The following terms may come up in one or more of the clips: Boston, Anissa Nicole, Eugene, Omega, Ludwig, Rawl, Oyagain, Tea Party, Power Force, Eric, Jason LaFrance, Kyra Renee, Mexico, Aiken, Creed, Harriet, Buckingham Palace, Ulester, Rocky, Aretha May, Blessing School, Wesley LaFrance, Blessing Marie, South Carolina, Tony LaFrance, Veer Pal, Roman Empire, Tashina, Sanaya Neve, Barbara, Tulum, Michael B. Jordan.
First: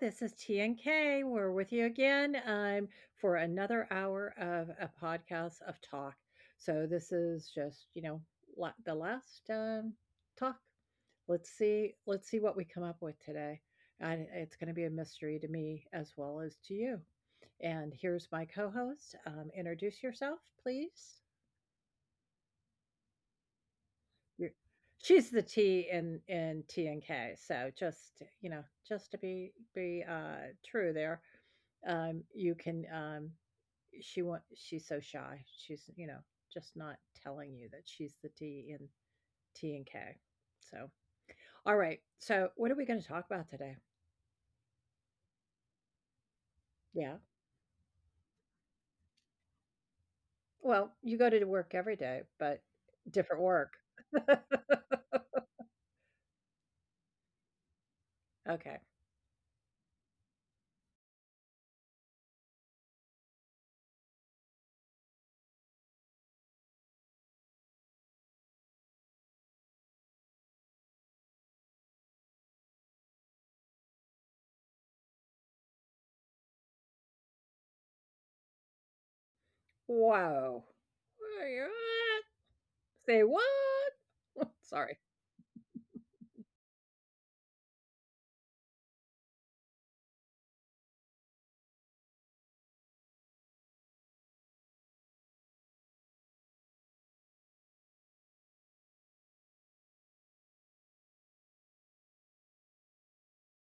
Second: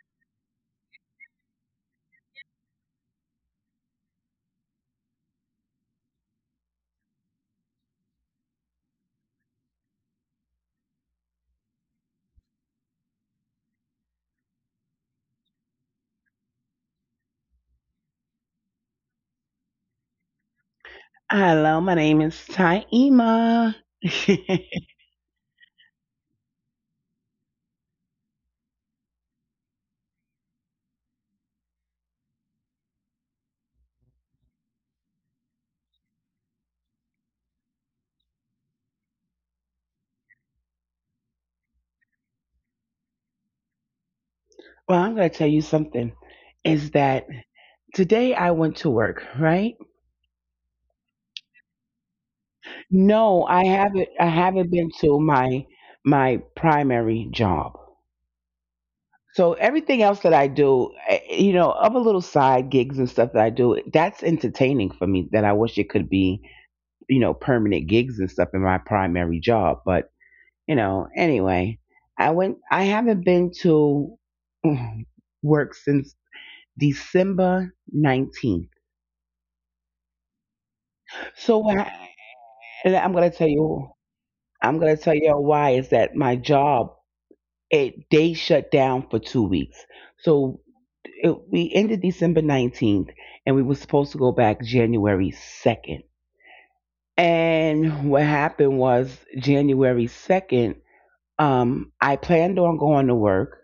This is TNK. We're with you again, for another hour of a podcast of talk. So this is just, you know, la- the last talk. Let's see. Let's see what we come up with today. And it's going to be a mystery to me as well as to you. And here's my co-host. Introduce yourself, please. Hello, my name is Taima. You're She's the T in T and K, so just, you know, just to be true there, you can, she's so shy. She's, you know, just not telling you that she's the T in T and K. So, all right, so what are we gonna talk about today? Well, I'm going to tell you something is Yeah. that today I went to work, right? Well, you go to work every day, but No, different I work. haven't I haven't been to my primary job. Okay. So everything else that I do, other little side gigs and stuff that I do, that's entertaining for me that I wish it could be, permanent gigs and stuff in my primary job, but anyway, I haven't been to work since December 19th. Woah. So why, and I'm Say going to tell you, what? I'm going to Sorry. tell you why is that my job, they shut down for 2 weeks. So we ended December 19th, and we were supposed to go back January 2nd. And what happened was January 2nd, I planned on going to work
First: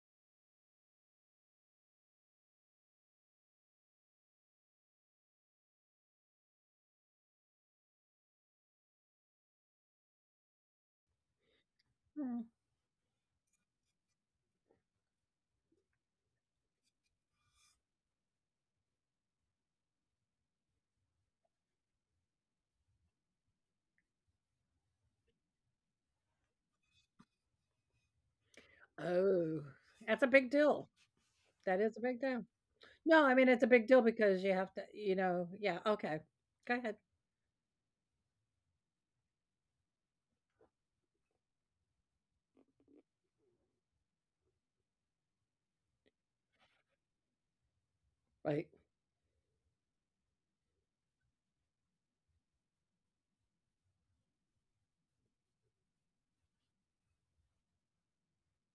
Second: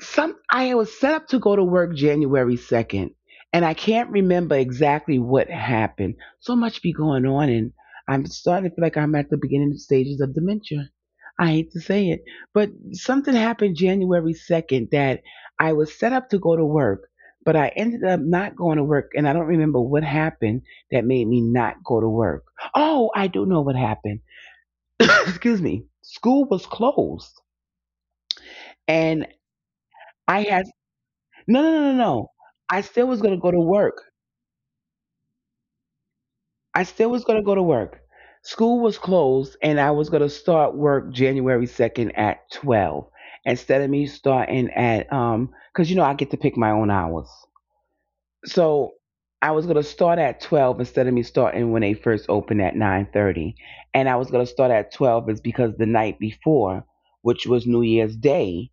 some I was set up to go to work January 2nd, and I can't remember exactly what happened. So much be going on, and I'm starting to feel like I'm at the beginning stages of dementia. I hate to say it, but something happened January 2nd that I was set up to go to work, but I ended up not going to work, and I don't remember what happened that made me not go to work. Oh, I do know what happened. Excuse me. School was closed, and Oh, that's a I big had deal. no, no, no, That no, is a big no. deal. I still was No, I gonna mean, go to it's a big work. deal because you have to, you know, yeah, okay. Go I ahead. still was gonna go to work. School was closed, and I was gonna start work January 2nd at 12 instead of me starting at cause you know I get to pick my own hours. Right. So I was gonna start at 12 instead of me starting when they first opened at 9:30, and I was gonna start at 12 is because the night before, which was New Year's Day,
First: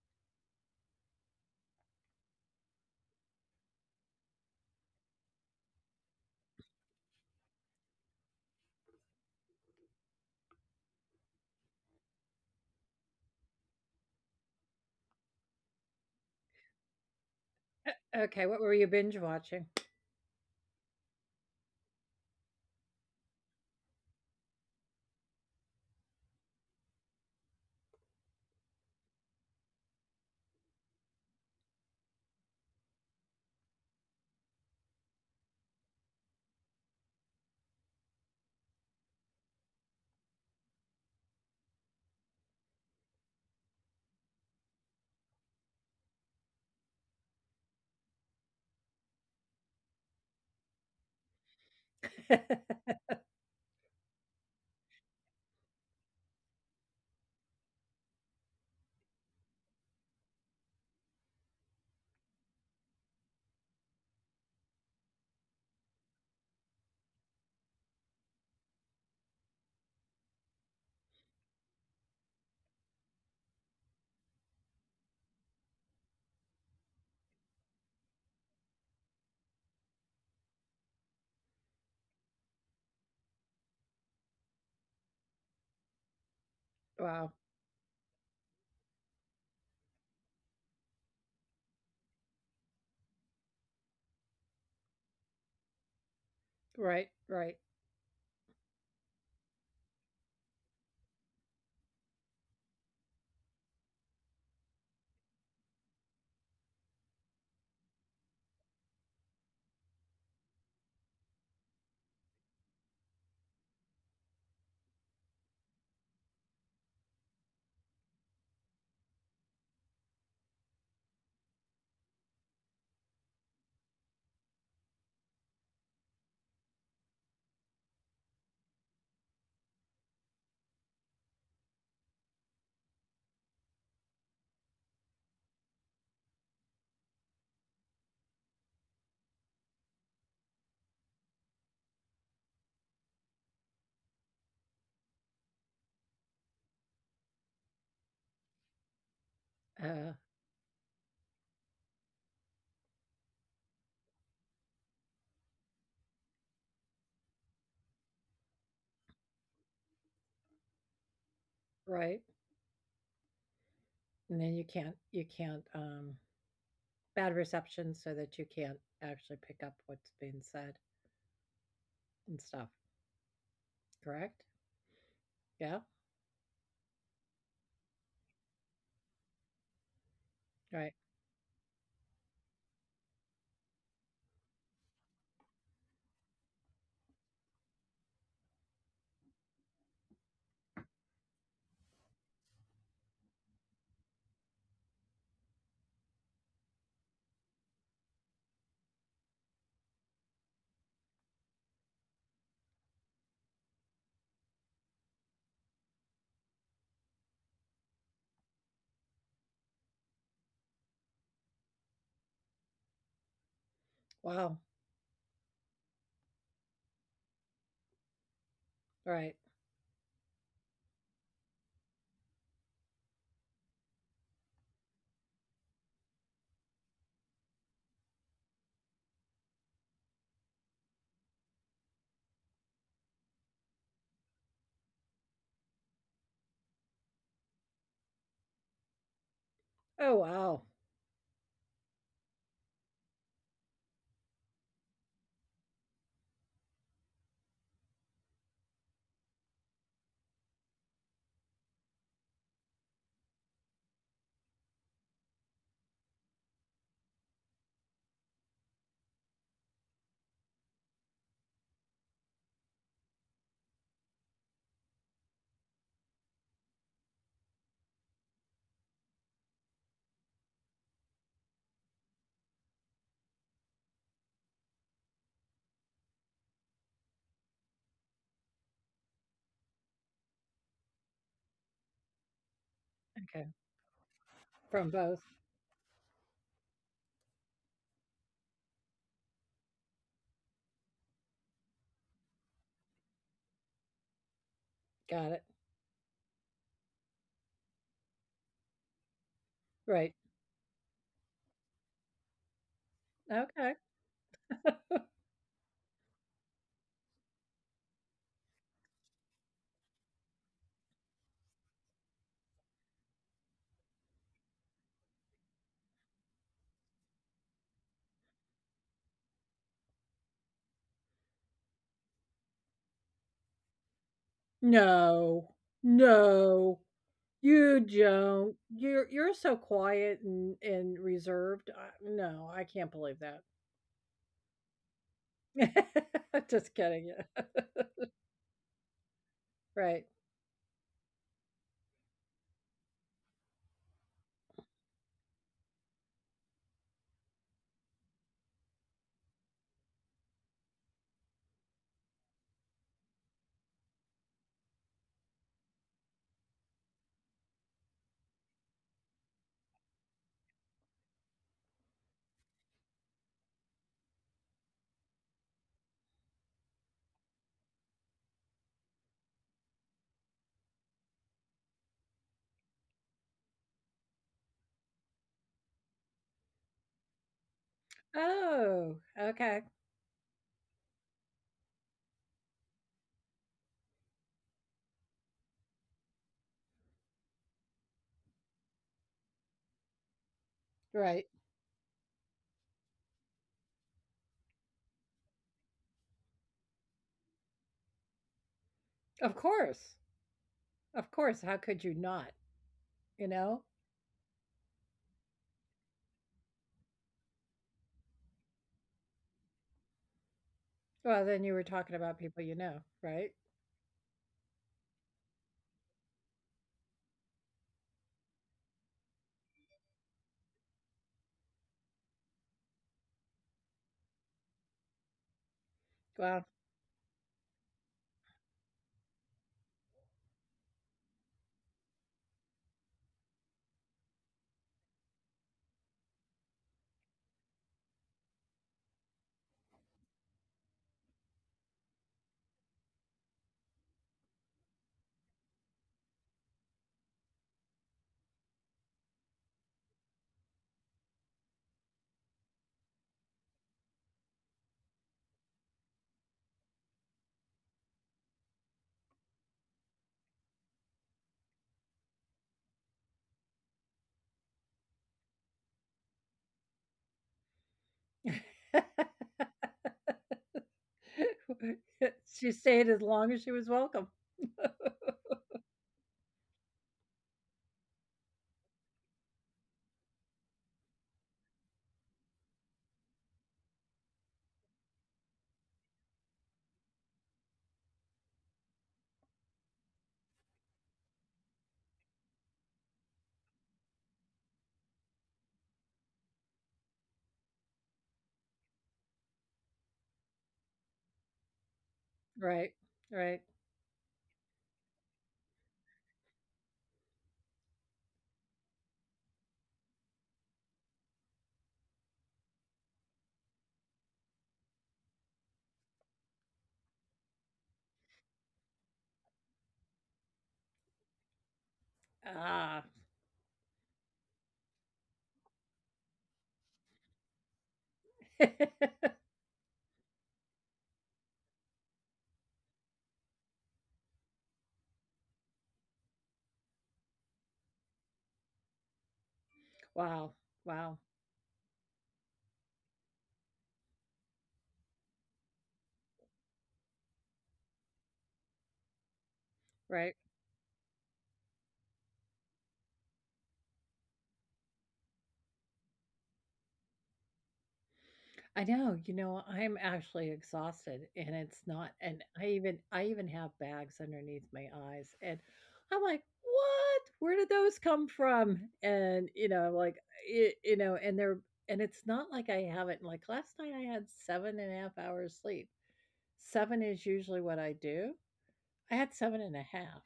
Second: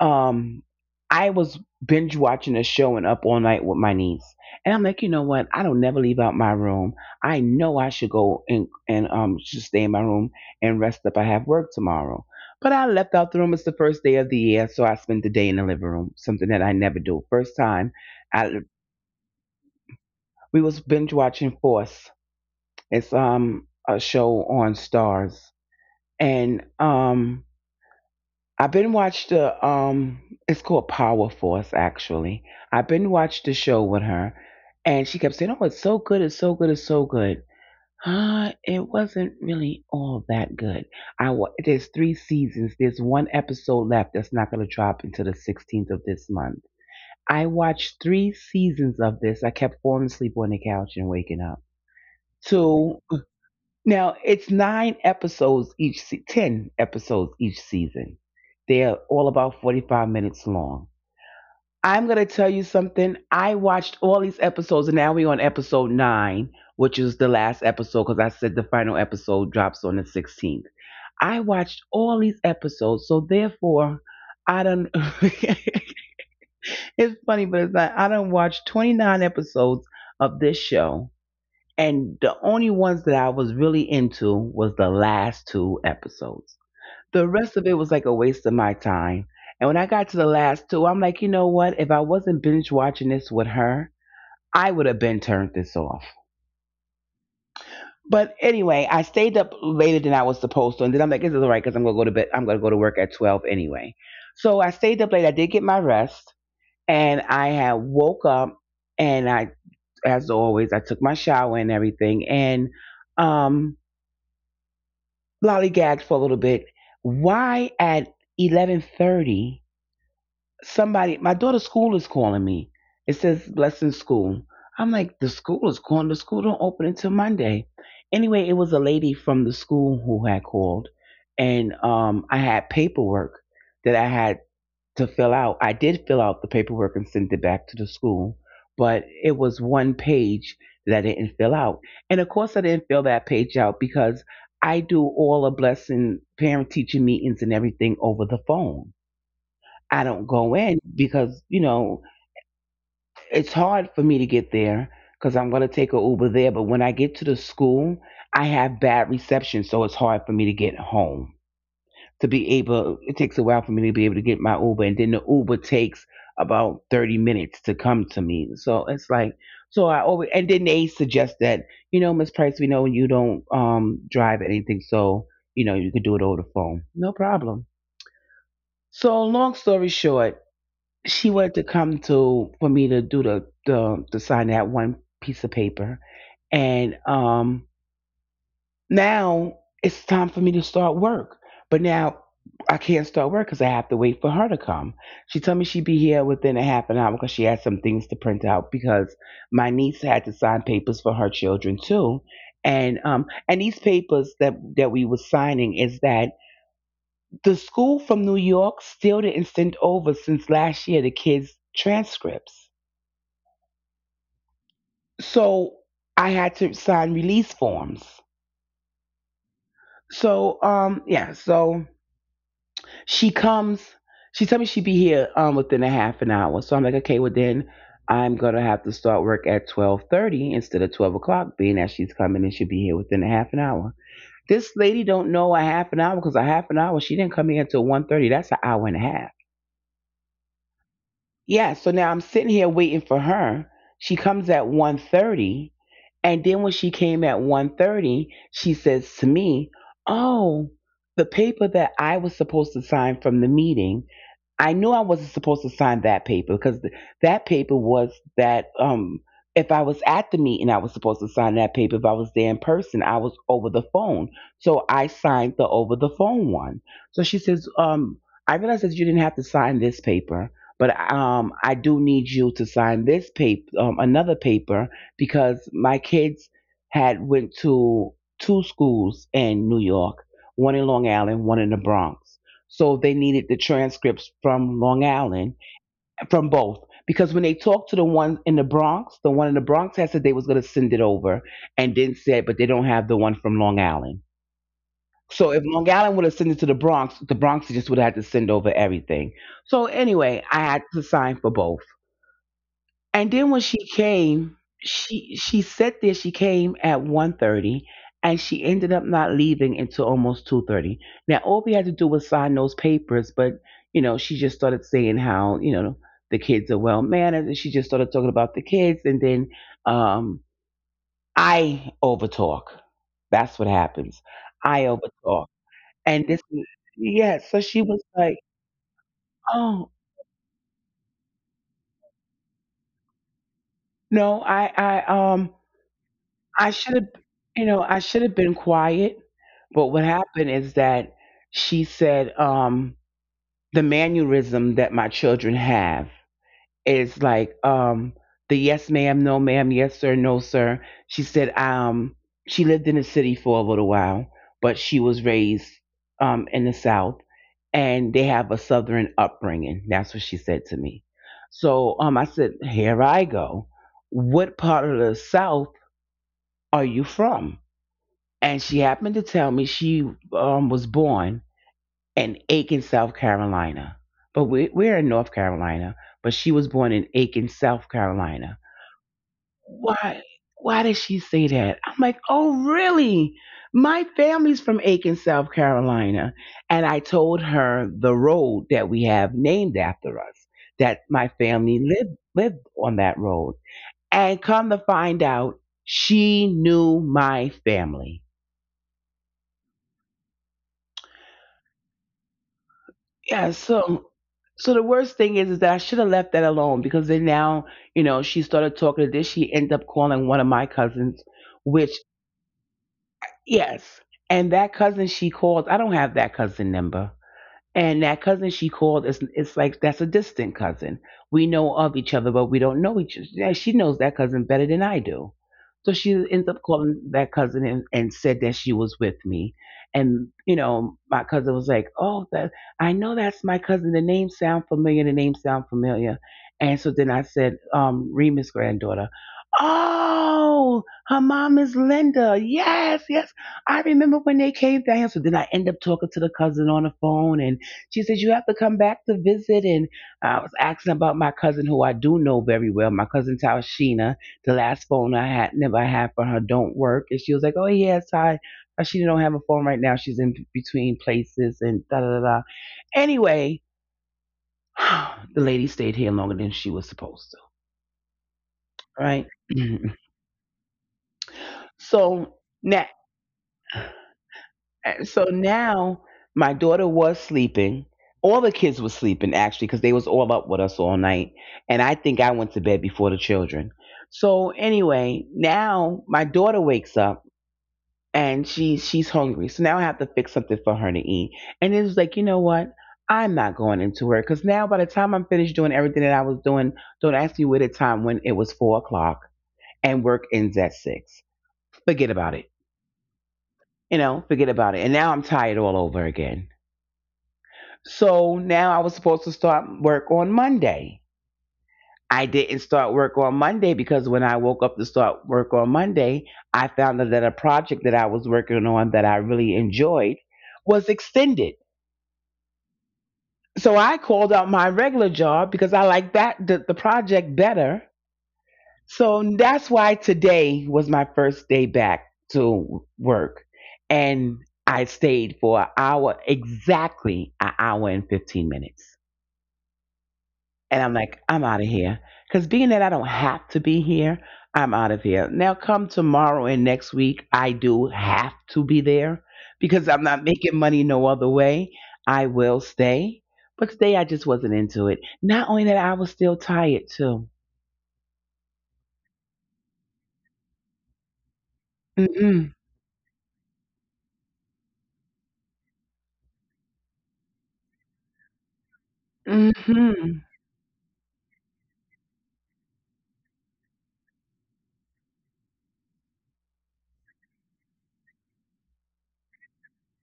um I was binge watching a show and up all night with my niece. And I'm like, you know what? I don't never leave out my room. I know I should go and just stay in my room and rest up. I have work tomorrow. But I left out the room. It's the first day of the year, so I spent the day in the living room, something that I never do. First time. O okay, I what were you binge watching? We was binge watching Force. It's a show on Stars. And I've been watched the it's called Power Force, actually. I've been watched the show with her, and she kept saying, "Oh, it's so good, it's so good, it's so good." It wasn't really all that good. There's three seasons. There's one episode left that's not going to drop until the 16th of this month. I watched three seasons of this. I kept falling asleep on the couch and waking up. Two. Now it's nine episodes each, ten episodes each season. They're all about 45 minutes long. I'm gonna tell you something. I watched all these episodes, and now we're on episode nine, which is the last episode because I said the final episode drops on the 16th. I watched all these episodes, so therefore, I don't. It's funny, but it's not. I don't watch 29 episodes of this show, and the only ones that I was really into was the last two episodes. Wow. The rest of it was like a waste of my time. And when I got to the last two, I'm like, you know what? If I wasn't binge watching this with her, I would have been turned this off. Right, right, But anyway, I stayed up later than I was supposed to, and then I'm like, "This is all right because I'm gonna go to bed. I'm gonna go to work at 12 anyway." So I stayed up late. I did get my rest, and I had woke up, and as always, I took my shower and everything, and um, lollygagged for a little bit. Why at 11:30? Somebody, my daughter's school is calling me. It says Blessing School. I'm like, the school is calling. The school don't open until Monday. Anyway, it was a lady from the school who had called, and I had paperwork that I had to fill out. I did fill out the paperwork and sent it back to the school, but it was one page that I didn't fill out. And of course, I didn't fill that page out because I do all the Blessing parent teacher meetings and everything over the phone. I uh, don't go in because it's hard for me to get there because I'm going to take a Uber there. But when I get to the school, I have bad reception, so it's hard for me to get home. right, To be able It takes a while for me to be able to and get then my you Uber, can't and then you the Uber can't, takes um about 30 bad minutes to reception so come to that you me, can't so it's actually like, pick up so I what's always, being and then said they suggest that, you know, and Miss stuff, Price, we know you don't correct? drive or anything, so you Yeah? know, you could do it over the phone, no problem. So long story short, Right. she wanted to come to for me to do the to sign that one piece of paper, and now it's time for me to start work. But now I can't start work because I have to wait for her to come. She told me she'd be here within a half an hour because she had some things to print out because my niece had to sign papers for her children too. And these papers that we were signing is that the school from New York still didn't send over since last year the kids' transcripts. Wow. So I had to sign release forms. Right. So yeah, so she comes. She told me she'd be here within a half an hour. So I'm like, okay, well then I'm gonna have to start work at 12:30 instead of 12 o'clock, being that she's coming and she'll be here within a half an hour. This lady don't know a half an hour because a half an hour, she didn't come here until 1:30. That's an hour and a half. Oh, wow. Yeah, so now I'm sitting here waiting for her. She comes at 1:30, and then when she came at 1:30, she says to me, "Oh, the paper that I was supposed to sign from the meeting, I knew I wasn't supposed to sign that paper because that paper was that, if I was at the meeting, I was supposed to sign that paper. If I was there in person, I was over the phone. So I signed the over the phone one." So she says, I realized that you didn't have to sign this paper, but I do need you to sign this paper, another paper, because my kids had went to two schools in New York, one in Long Island, one in the Bronx. So they Okay. needed the transcripts from From Long both. Island, from both, because when they talked to the one in the Bronx, the one in the Bronx had said they was going to send it over, and then said, but they don't have the one from Long Island. Got it. So if Long Island would have sent it to the Bronx just would have had to send over everything. So Right. anyway, I had to sign for both. And then when Okay. she came, she said there. She came at 1:30, and she ended up not leaving until almost 2:30. Now all we had to do was sign those papers, but she just started saying how the kids are well mannered, and she just started talking about the kids, and then um, I overtalk. That's what happens. I No. overtalk, and this No. yeah. So You she was like, don't. You're so oh quiet and reserved. I, no, I can't believe that. no, Just I should kidding. have, I should have been quiet. But Right. what happened is that she said, the mannerism that my children have is like, the yes, ma'am, no, ma'am, yes, sir, no, sir. She said, she lived in the city for a little while, but she was raised, in the South, and they have a Southern upbringing. That's what she said to me. So I said, here I go. What part of the South are you from? And she happened to tell me she, was born in Aiken, South Carolina. But we're in North Carolina, but she was born in Aiken, South Carolina. Oh, okay. Why? Why did she say that? I'm like, oh, really? My family's from Aiken, South Carolina. And I told her the road that we have named after us, that Right. my family lived on that road. And come to find out, she knew my family. Of course. Of course. How could you not? You know? Yeah, so the worst thing is that I should have left that alone because then now, she started talking to this. She ended up calling one of my Well, cousins, then you were talking which about people you know, right? yes, and that cousin she calls, I don't have that cousin number. And that cousin she called is, it's like that's a distant cousin. We know of each other, but we don't know each other. Yeah, she knows that cousin better than I do. So she Well, ends up calling that cousin and said that she was with me. And, my cousin was like, "Oh, that I know that's my cousin. The name sound familiar, the name sound familiar." And so then I said, Remus granddaughter. Oh, her mom is Linda. Yes, yes. I remember when they came down. So then I end up talking to the cousin on the phone, and she said, "You have to come back to visit." And I was asking about my cousin, who I do know very well, my cousin Tashina. The last phone I had, never had for her, don't work. And she was like, "Oh, yes, I, Tashina don't have a phone right now. She's in between places and da da da. Da." Anyway, the lady stayed here longer than she was supposed to, right? so She stayed now. as long as she was welcome. And so now my daughter was sleeping. All the kids were sleeping actually because they was all up with us all night. And I think I went to bed before the children. So anyway, now my daughter wakes up and she's hungry. So now I have to fix something for her to eat. And it was like, you know what? I'm not going into work because now by the time I'm finished doing everything that I was doing, don't ask me what the time when it was 4 o'clock and work ends at six. Forget about it. Right, right. You know, forget about it. And now I'm tired all over again. So now I was supposed to start work on Monday. I didn't start work on Monday because when I woke up to start work on Monday, I found out that a project that I was working on that I really enjoyed was extended. Ah. So I called out my regular job because I like that the project better. So that's why today was my first day back to work. And I stayed for an hour, exactly an hour and 15 minutes. Wow, And wow, I'm like, I'm out of here. Because being that I don't have to be here, I'm out of here. Now, come tomorrow and next week, I do have to be there because I'm right. not making money no other way. I will stay. But today, I just wasn't into it. Not only that, I was still tired too. I know, you know, I'm actually exhausted and it's not and I Mm-mm. even I even have bags underneath my eyes and I'm like, "What? Where did those come from?" And you know, like Mm-hmm. it, you know, and they're and it's not like I haven't like last night I had seven and a half hours sleep. Seven is usually what I do. I had seven and a half,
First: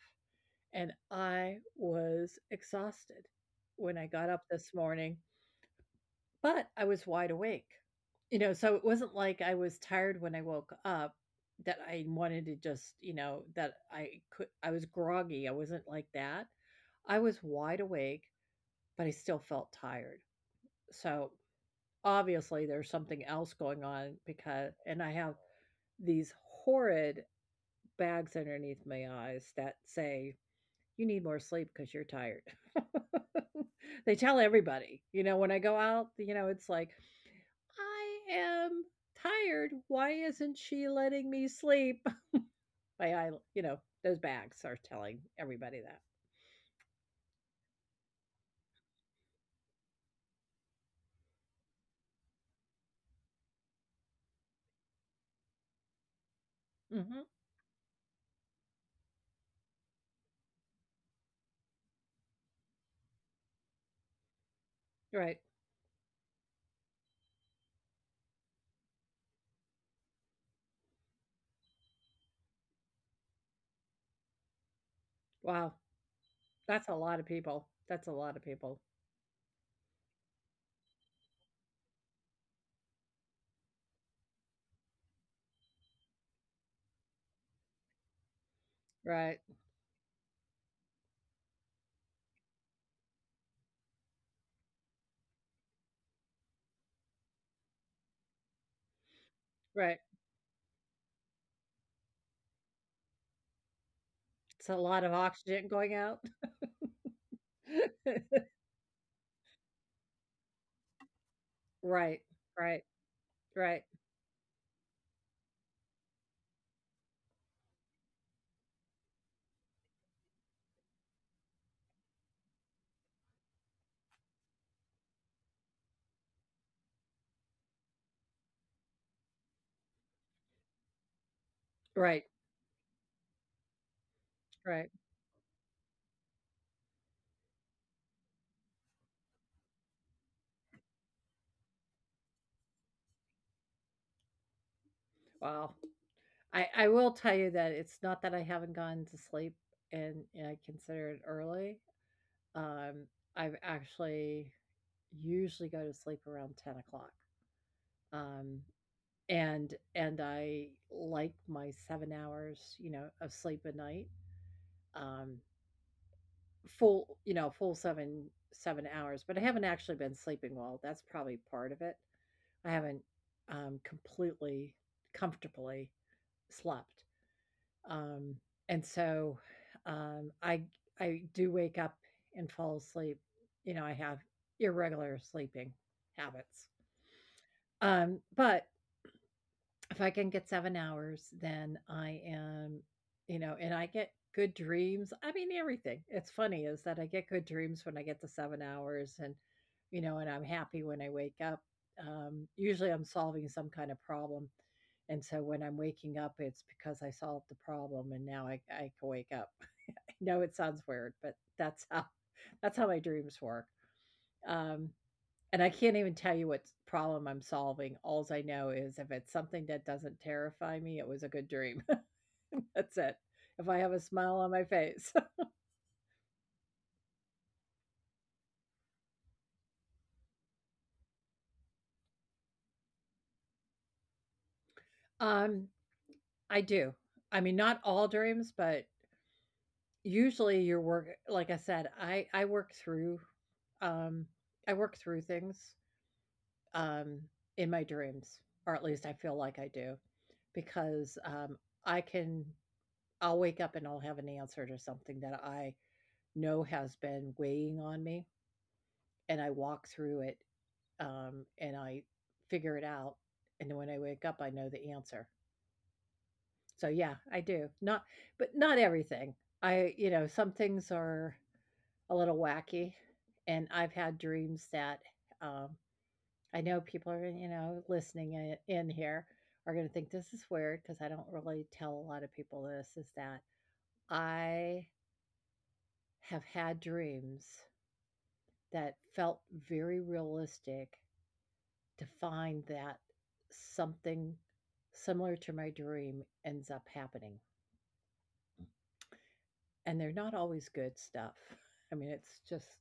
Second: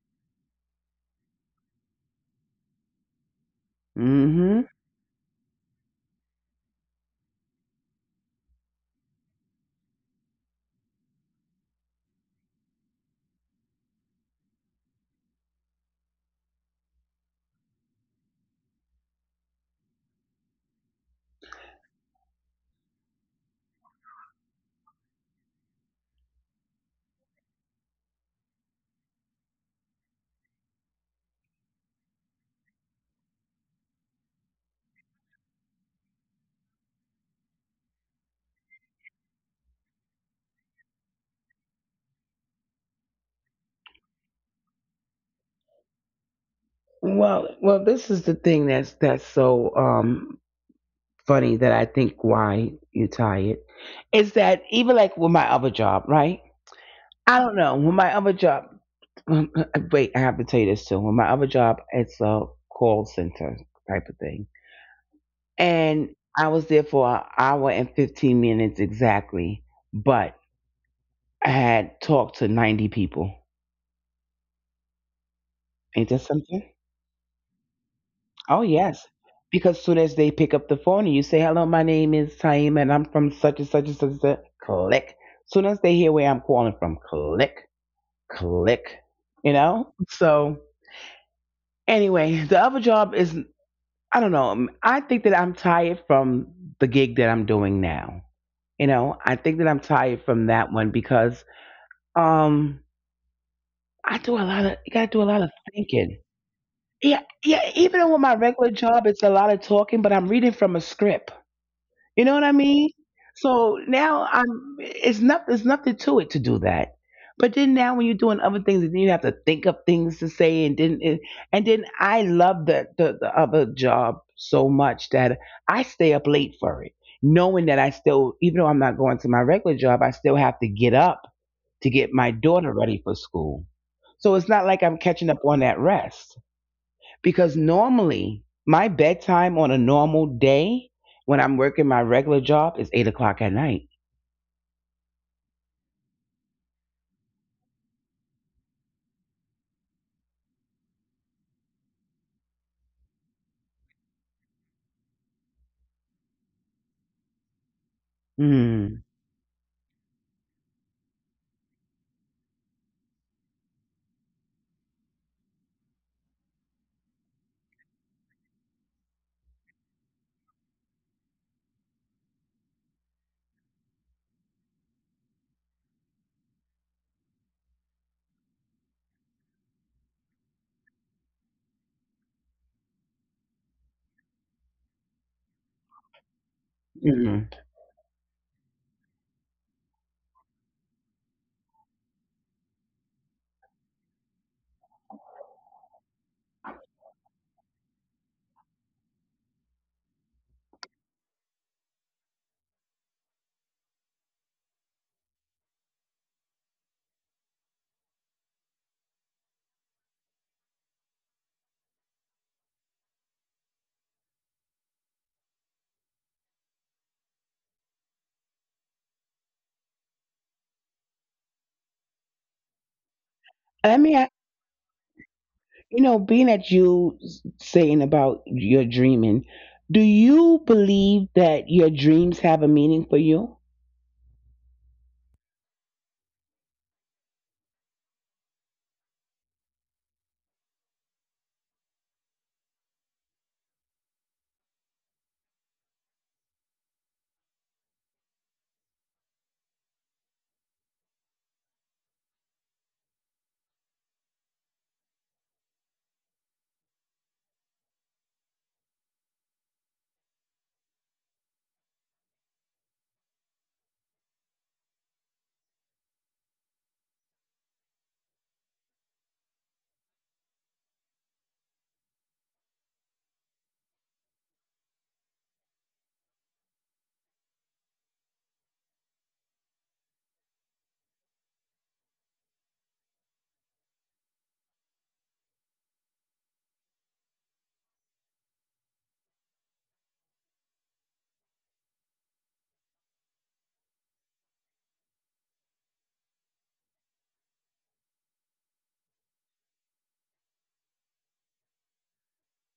and I was exhausted when I got up Mm-hmm. this morning, but I was wide awake. You know, so it wasn't like I was tired when I woke up that I wanted to just, you know, that I could I was groggy. I wasn't like that. I was wide awake, but I still felt tired. So, obviously there's something else going on because and I have these horrid bags underneath my eyes that say you need more sleep because 'cause you're tired. They tell everybody, you know, when I go out, you know, it's like, "I am tired. Why isn't she letting me sleep?" My eye you know, those bags are telling everybody that. Well, well, this is the thing that's so funny that I think why you're tired is that even like with my other job, right? Mhm. I don't know. When my other job, wait, I have to tell you this too. When my other job, it's a call center type of thing, Right. and I was there for an hour and 15 minutes exactly, but I had talked to 90 people. Wow. Ain't that something? That's a lot of people. That's a lot of Oh people. yes, because soon as they pick up the phone and you say, "Hello, my name is Taima, and I'm from such and such and such,", and such click. Soon as they hear where I'm calling from, click, click. Right. You know. So anyway, the other job is, I don't know. I think that I'm tired from the gig that I'm doing now. You know, I think that I'm Right. tired from that one because um I do a lot It's of a you lot gotta of do a lot of oxygen going thinking. out. Yeah, yeah, even with my regular job it's a lot of talking, but I'm reading from a script. Right. You know what I Right. mean? So Right. now I'm, it's not, there's nothing to it to do that. But then now when you're doing other things and then you have to think of things to say and then I love the other job so much that I stay up late for it. Knowing that I still, even though I'm not going to my regular job, I still have to get up to get Right. my daughter ready for school. So it's not like Right. I'm catching up on that rest because normally my bedtime on a normal day when I'm working my regular job is 8 o'clock at night. Wow. I will tell you that it's not that I haven't gone to sleep and I consider it early. Um, I've actually usually go to sleep around 10 o'clock. Um, Mm. and I like my 7 hours, you know, of sleep a night. Um, full, you know, full seven hours. But I haven't actually been sleeping well. That's probably part of it. I haven't, completely comfortably slept. Um, and so, um, I I do wake up and fall asleep. You know, I have irregular sleeping habits. Mm. But if I can get 7 hours, then I am, you know, and I get good dreams. I mean, everything. It's funny is that I get good dreams when I get the 7 hours and, you know, and I'm happy when I wake up. Usually I'm solving some kind of problem. And so when I'm waking up, it's because I solved the problem and now I can wake up. I know it sounds weird, but that's how that's how my dreams work. Um, and I can't even tell you what problem I'm solving. Alls I know is if it's something that doesn't terrify me, it was a good dream. That's it. If I have a Let me, ask- smile on my face. you know, being that you saying about your dreaming, do you believe that your dreams have a meaning for you? Um, I do. I mean, not all dreams, but usually your work, like I said, um, I work through things, um, in my dreams, or at least I feel like I do because, I can, I'll wake up and I'll have an answer to something that I know has been weighing on me and I walk through it, and I figure it out, and then when I wake up, I know the answer. So yeah, I do. Not but not everything. I you know, some things are a little wacky, and I've had dreams that, um, I know people are, you know, listening in here are gonna think this is weird because I don't really tell a lot of people this, is that I have had dreams that felt very realistic to find that something similar to my dream ends up happening. And they're not always good stuff. I mean, it's just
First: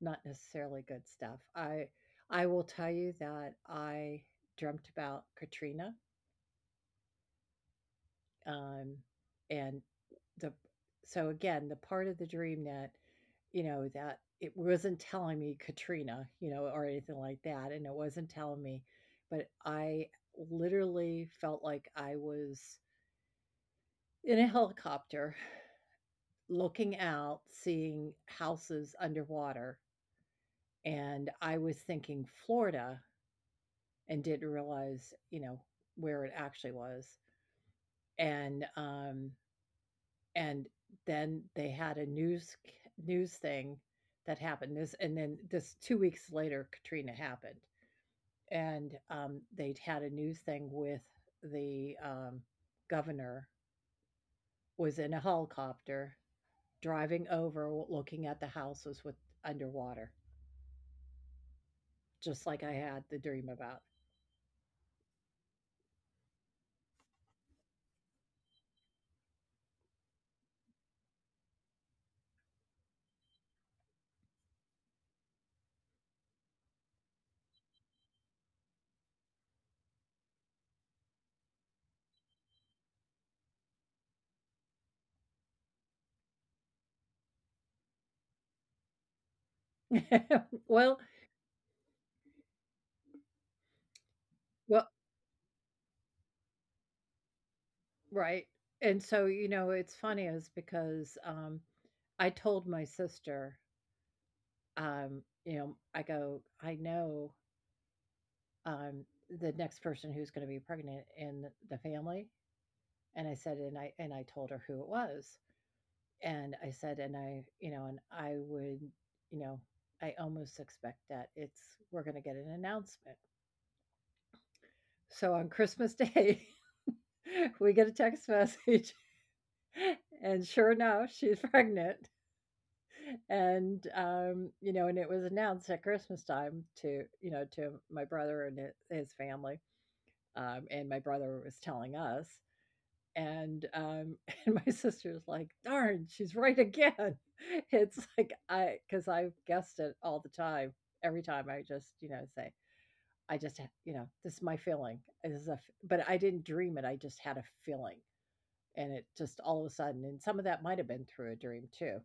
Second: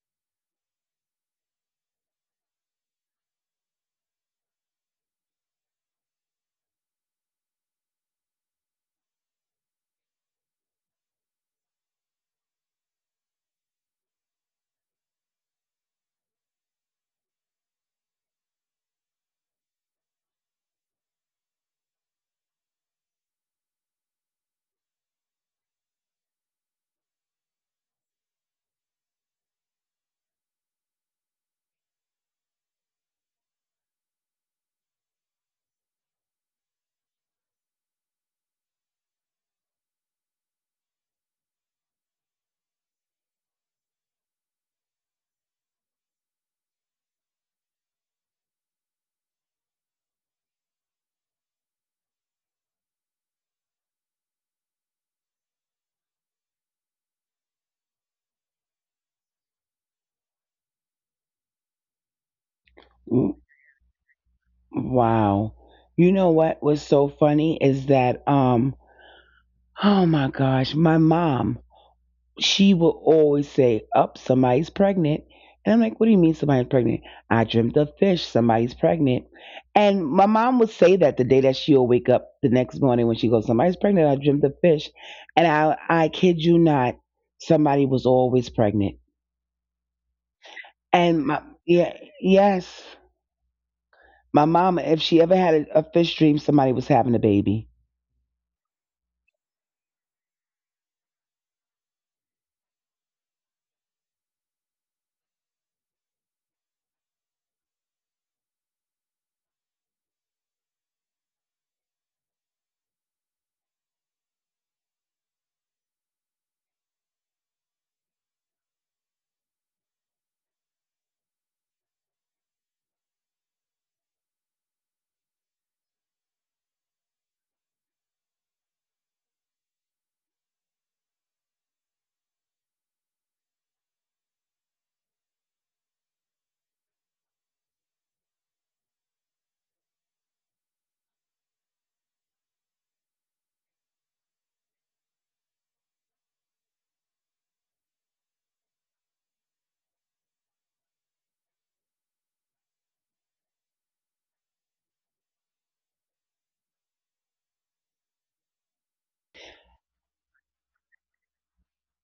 not necessarily good stuff. I will tell you that I dreamt about Katrina, um, and the so again the part of the dream that you know that it wasn't telling me Katrina, you know, or anything like that, and it wasn't telling me, but I literally felt like I was in a helicopter, looking out, seeing houses underwater, and I was thinking Florida and didn't realize, you know, where it actually was, and, um, and then they had a news thing that happened this and then this 2 weeks later, Katrina happened, and, they'd had a news thing with the, governor was in a helicopter driving over, looking at the houses with underwater, just like I had the Mm. dream about. Wow. You know what was so funny is that, oh my gosh, my mom, she will always say, "Up, somebody's pregnant." And I'm like, "What do you mean somebody's pregnant?" "I dreamt of fish, somebody's pregnant." And my mom would say that the day that she'll wake up the next morning when she goes, "Somebody's pregnant, I dreamt of fish." And I kid you not, somebody was always pregnant. And my Well, Yeah, yes. My mama, if she well, ever had a fish dream, somebody was having a baby. right. And so, you know, it's funny is because I told my sister, you know, I go, I know um, the next person who's going to be pregnant in the family, and I said, and I told her who it was, and I said, you know, and I would, you know, I almost expect that it's we're going to get an announcement. So on Christmas Day, we get a text message, and sure enough, she's pregnant. And you know, and it was announced at Christmas time to you know to my brother and his family, and my brother was telling us. And and my sister's like, "Darn, she's right again." It's like I, because I've guessed it all the time. Every time I just, you know, say, "I just, ha- you know, this is my feeling." This is a, f- but I didn't dream it. I just had a feeling. And it just all of a sudden and some of that might have been through a dream too.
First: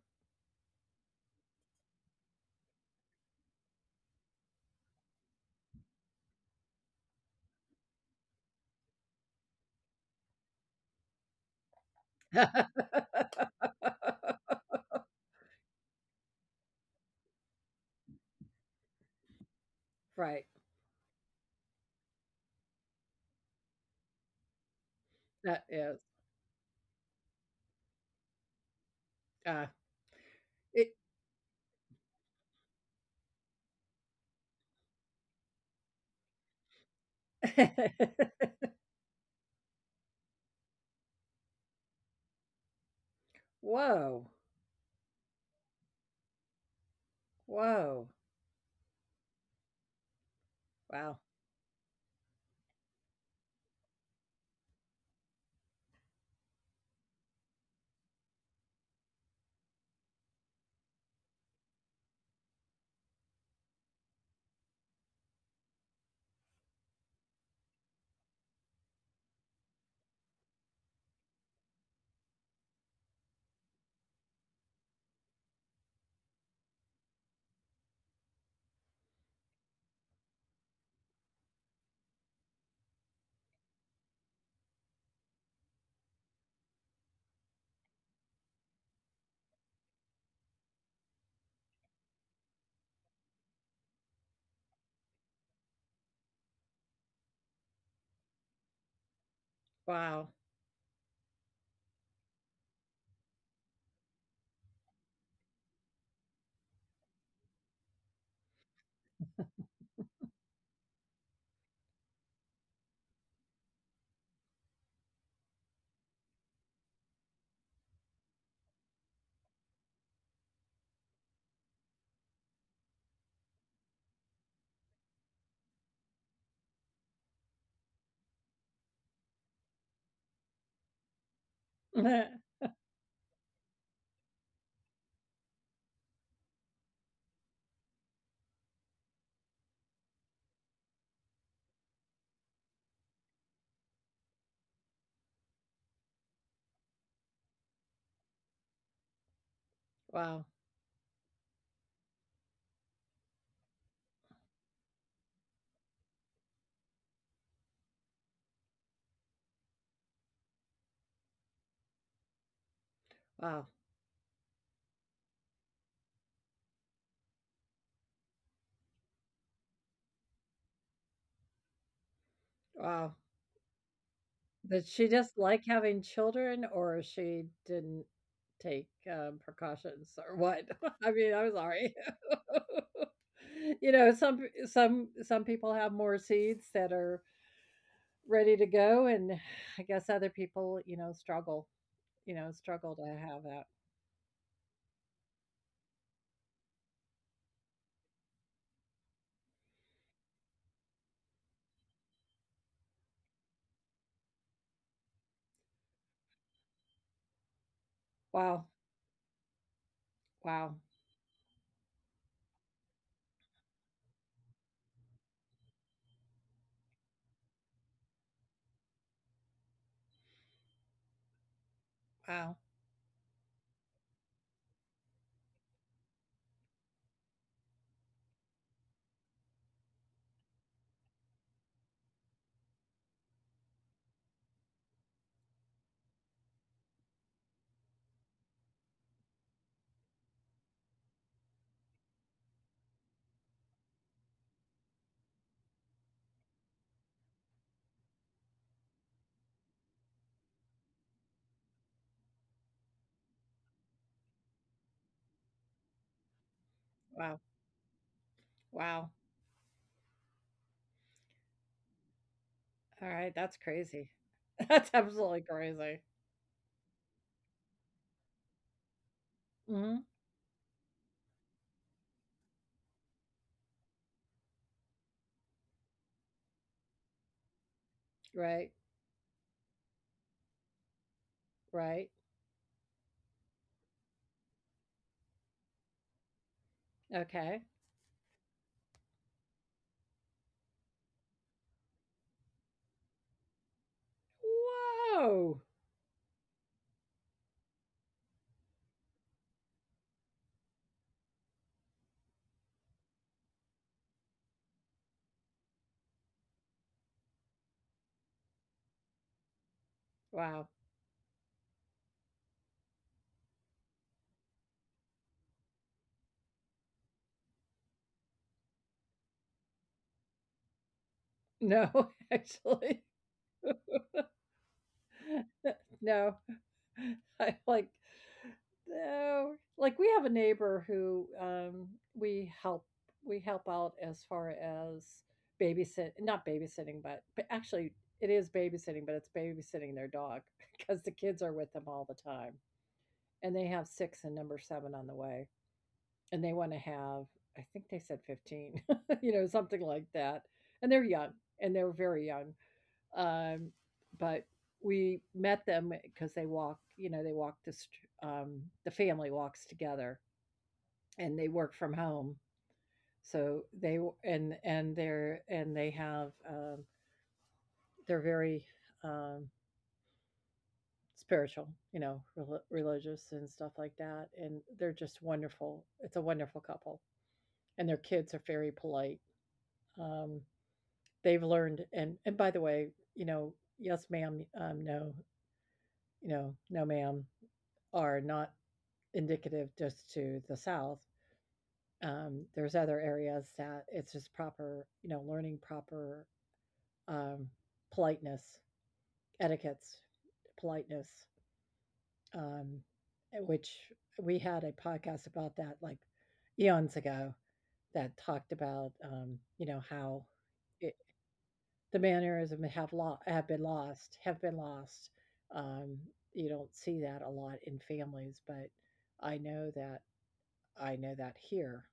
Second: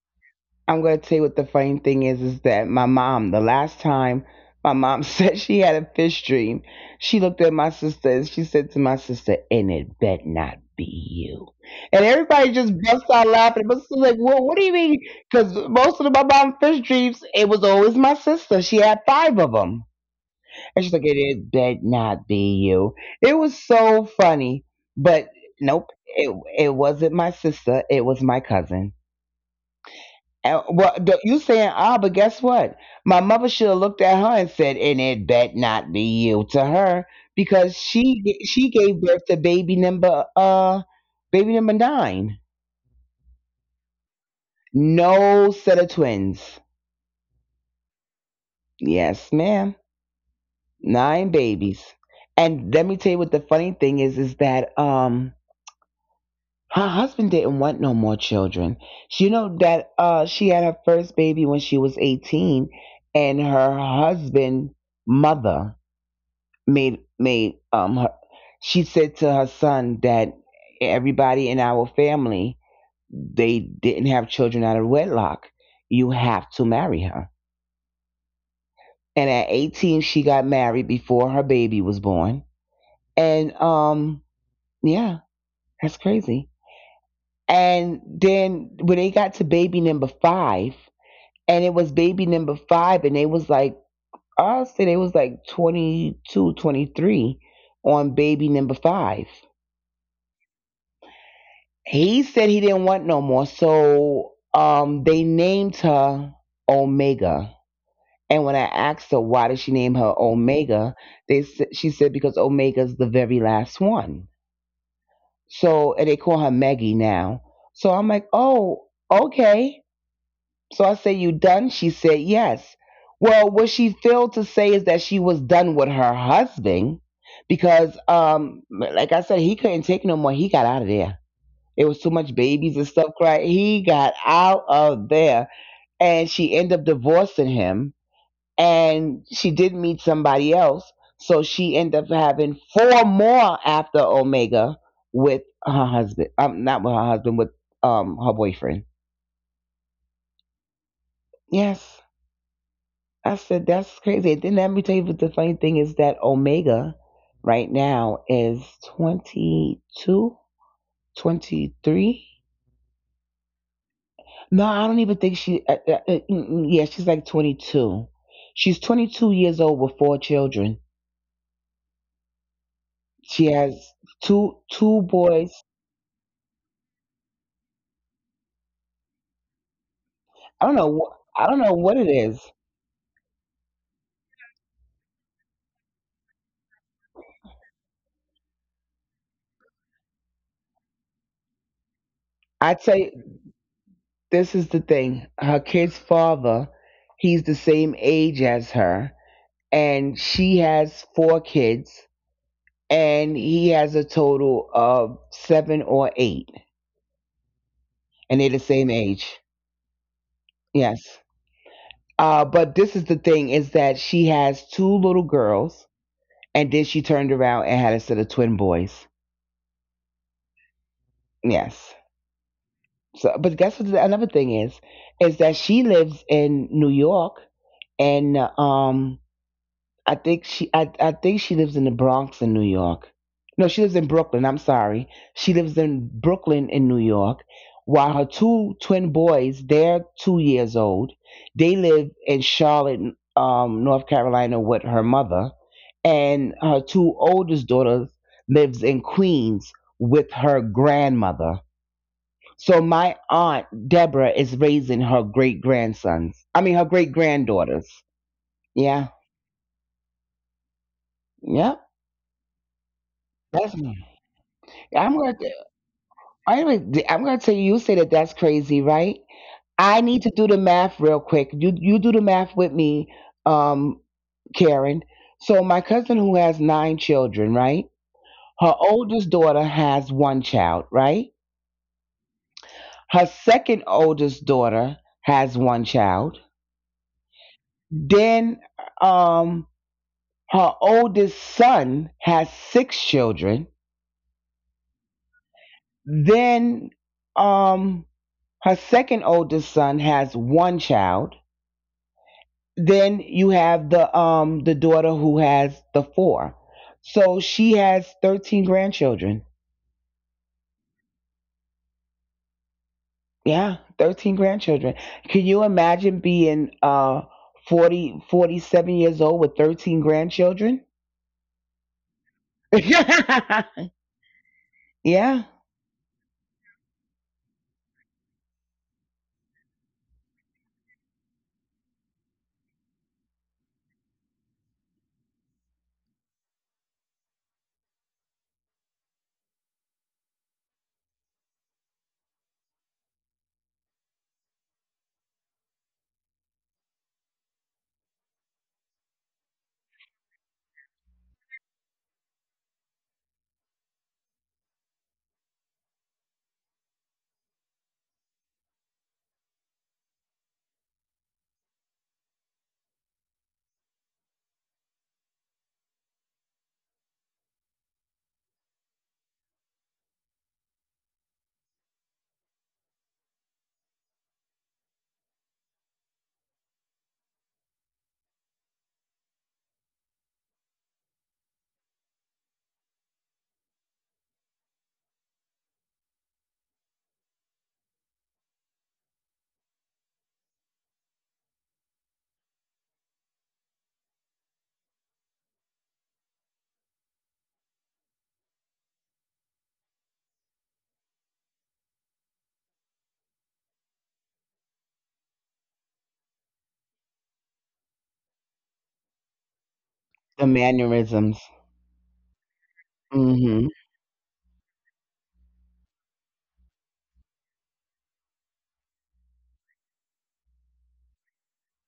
I'm going to tell you what the funny thing is that my mom, the last time my mom said she had a fish dream, she looked at my sister and she said to my sister, "And it bet not be you." And everybody just busts out laughing. My sister's like, "Well, what do you mean?" Because most of my mom's fish dreams, it was always my sister. She had five of them. Right. And she's like, "And it bet not be you." It was so funny. But That nope, is, it wasn't my sister. It was my cousin. uh, And, it well, you saying, ah, but guess what? My mother should have looked at her and said, "And it bet not be you" to her because she gave birth to baby number nine. Whoa. No set of twins. Whoa. Yes, ma'am. Wow. Nine babies. And let me tell you what the funny thing is that her husband didn't want no more children. She, you know that she had her first baby when she was 18, and her husband mother made her, she said to her son that everybody in our family, they didn't have children out of wedlock, you have to marry her. And at 18 she got married before her baby was born. And yeah, that's crazy. And then when they got to baby number 5, and it was baby number 5, and they was like, I say they was like 22, 23, on baby number 5. Wow. He said he didn't want no more. So they named her Omega. And when I asked her why did she name her Omega, she said because Omega's the very last one. So and they call her Maggie now. So I'm like, oh, okay. So I say, you done? She said yes. Well, what she failed to say is that she was done with her husband because, like I said, he couldn't take no more. He got out of there. It was too much babies and stuff crying. He got out of there and she ended up divorcing him and she did meet somebody else. So she ended up having four more after Omega with her husband. Not with her husband, with her boyfriend. Wow. Yes. I said that's crazy. And then let me tell you what the funny thing is that Omega right now is 22, 23. Wow. No, I don't even think she. Yeah, she's like 22. She's 22 years old with four children. Wow. She has two Did two she just boys. like having children or she didn't take, precautions or what? I don't know. I mean, I'm I don't know sorry. what it is. You know, some people have more seeds that are ready to go, and I guess other people, you know, I struggle tell to you, have that. this is the thing. Her kid's father, he's the same age as her, and she has four kids, and he has a total of seven or eight, and they're the Wow, same age. wow, Yes. But this is the thing: is that she has two little girls. And then she turned around and had a set of twin boys. Yes. wow, So, but guess what? Another thing is that she lives in New York, and I think she lives in the Bronx in New York. No, she lives in Brooklyn. I'm sorry. She lives in Brooklyn in New York. While her two twin boys, they're 2 years old. They live in Charlotte, North Carolina with her mother. And her two oldest daughters lives in Queens with her grandmother. So my aunt Deborah is raising her great grandsons. I mean her great wow, granddaughters. Yeah. wow. Yep. All right, that's That's crazy. That's I'm gonna, absolutely crazy. I'm gonna, I'm gonna tell you. You say that that's crazy, right? I Mhm. need to do the math real quick. You do the math with me, um, Karen. So my cousin who has nine children, right? Right, Her oldest daughter has one child, right? right. Her second oldest daughter has one child. Okay. Then, um, her oldest son has six children. Whoa. Then, um, her second oldest son has one child. Then you have the daughter who has the four. So she has 13 grandchildren. Wow. Yeah, 13 grandchildren. Can you imagine being 40 47 years old with 13 grandchildren? No, actually. Yeah, the No. I, like no. Like, we have a neighbor who, we help we help out as far as babysit not babysitting, but actually, it is babysitting, but it's babysitting their dog because the kids are with them all the time, and they have 6 and number 7 on the way, and they wanna have I think they said 15, you know, something like that, and they're young, and they're very young. Um, but we met them because they walk, you know, they walk this, the family walks together and they work from home. So they, and they're, and they have, they're very, um, spiritual, you know, rel religious and stuff like that. And they're just wonderful. It's a wonderful couple. And their kids are very polite. Um, they've learned, and by the way, you know, yes, ma'am, no, you know, no, ma'am, are not indicative just to the South. There's other areas that it's just proper, you know, learning proper um, politeness, etiquettes, politeness, um, eh, which we had a podcast about that like eons ago that talked about, you know, how it, mannerisms. the mannerism have have been Mhm. lost, have been lost. Um, you don't see that a lot in families, but I know that I know that here.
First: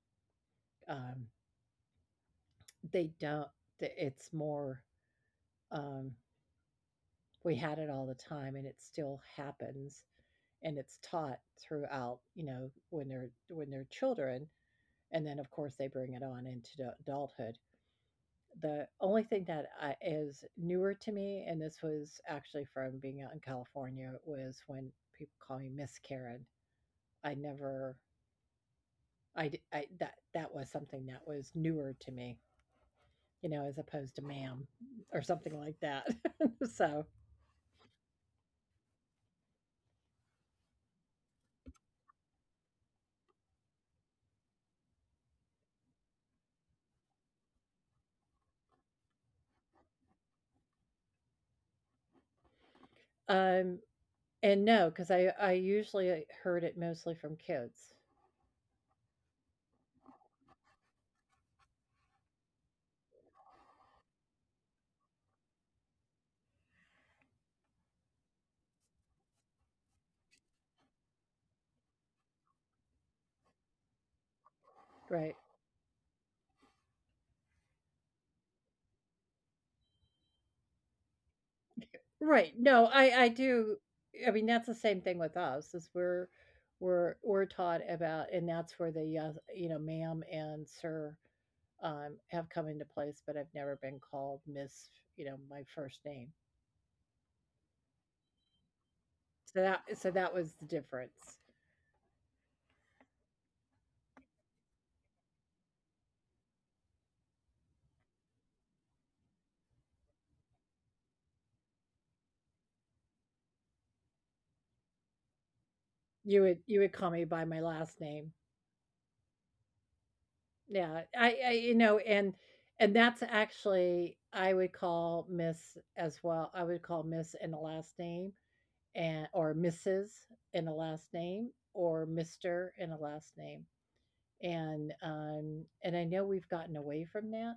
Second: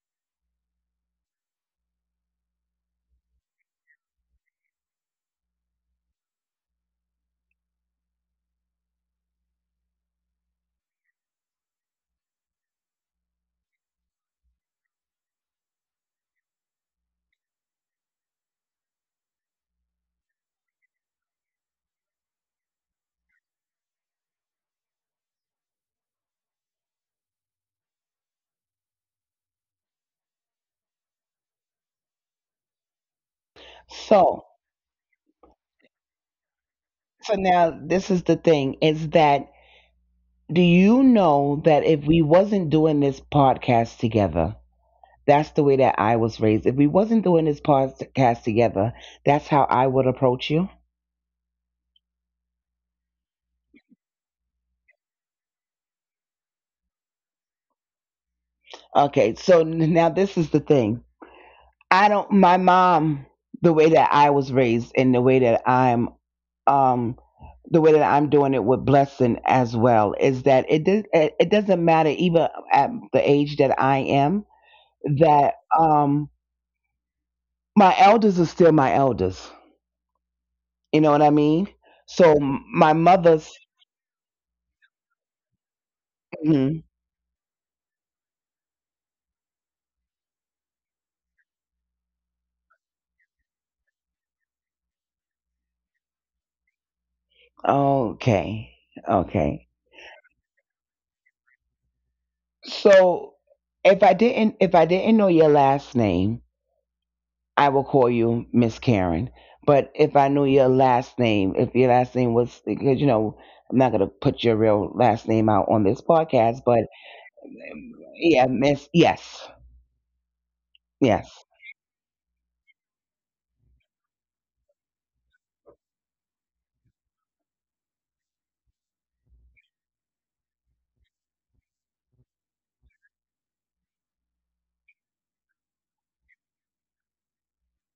Um, They don't th it's more, um, we had it all the time and it still happens, and it's taught throughout, you know, when they're children, and then, of course, they bring it on into the adulthood. The only thing that I is newer to me, and this was actually from being out in California, was when people call me Miss Karen. I never I d I That that was something that was newer to me, you know, as opposed to So, ma'am or something like that. So so now this is the thing, is that do you know that if we wasn't doing this podcast together, that's the way that I was raised. If we wasn't doing this podcast together, that's how I would approach you. Um, and no, because I usually heard it mostly from kids, Okay, so now this is the thing. I don't, my mom, the way that I was raised and um the way that I'm doing it with Blessing as well, is that it doesn't matter, even at the age that I am, right. that my elders are still my elders. You know what I mean? So Right, no, my I mother's, do. I mean, that's the same thing with us is we're mhm, we're we're taught about, and that's where the yes, you know, ma'am and sir, have come into place, but I've never been called Miss, you know, my first name. okay. Okay. So that was the difference. So if I didn't know your last name, I would call you Miss Karen. But if I knew your last name, if your last name was, because you know, I'm not gonna put your real last name out on this podcast, You but would call me by my last yeah, name. Miss, yes, yes. Yeah, I you know, and that's actually I would call Miss as well. I would call Miss in the last name and or Mrs. in the last name or Mr. in the last name and I know we've gotten away from that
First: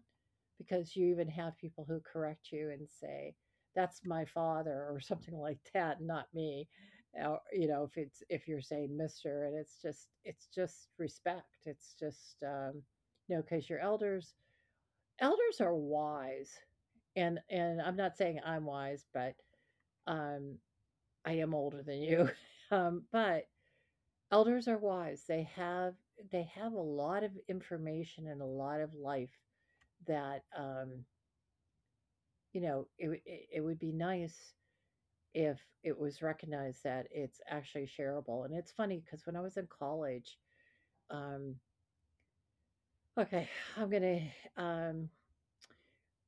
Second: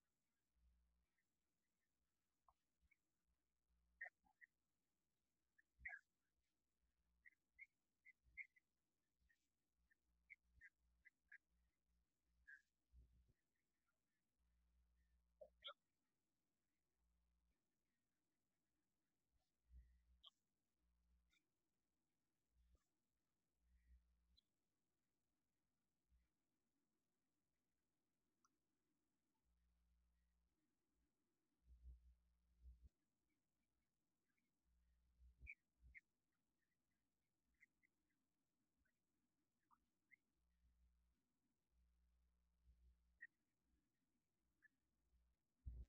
because you even have people who correct you and say that's my father or something like that, not me. Or, you know, if you're saying Mister, and it's just respect. It's just you know, because your elders are wise, and I'm not saying I'm wise, but um, I am older than you, but elders are wise. They have a lot of information and a lot of life that, you know, it it would be nice if it was recognized that it's actually shareable. And it's funny because when I was in college, um, okay, I'm gonna, um,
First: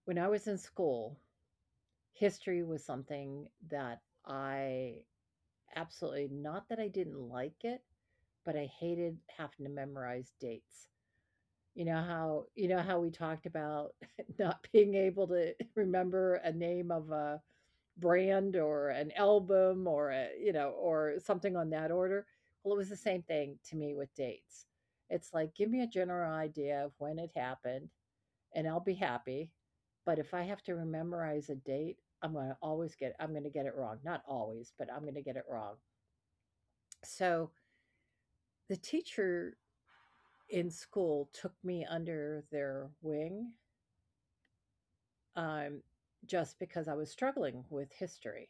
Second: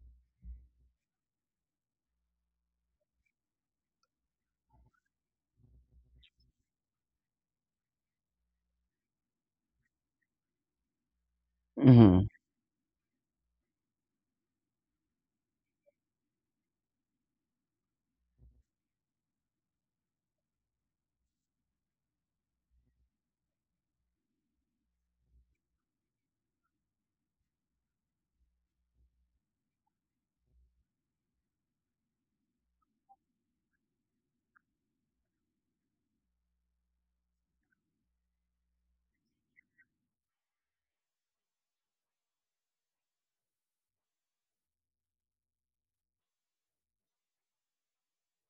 when I was in school, history was something that I absolutely, not that I didn't like it, but I hated having to memorize dates. Hmm. You know how we talked about not being able to remember a name of a brand or an album or a, you know, or something on that order? Well, it was the same thing to me with dates. It's like, give me a general idea of when it happened and I'll be happy. But if I have to memorize a date, I'm going to get it wrong. Not always, but I'm going to get it wrong. So, the teacher in school took me under their wing, um, just because I was struggling with history.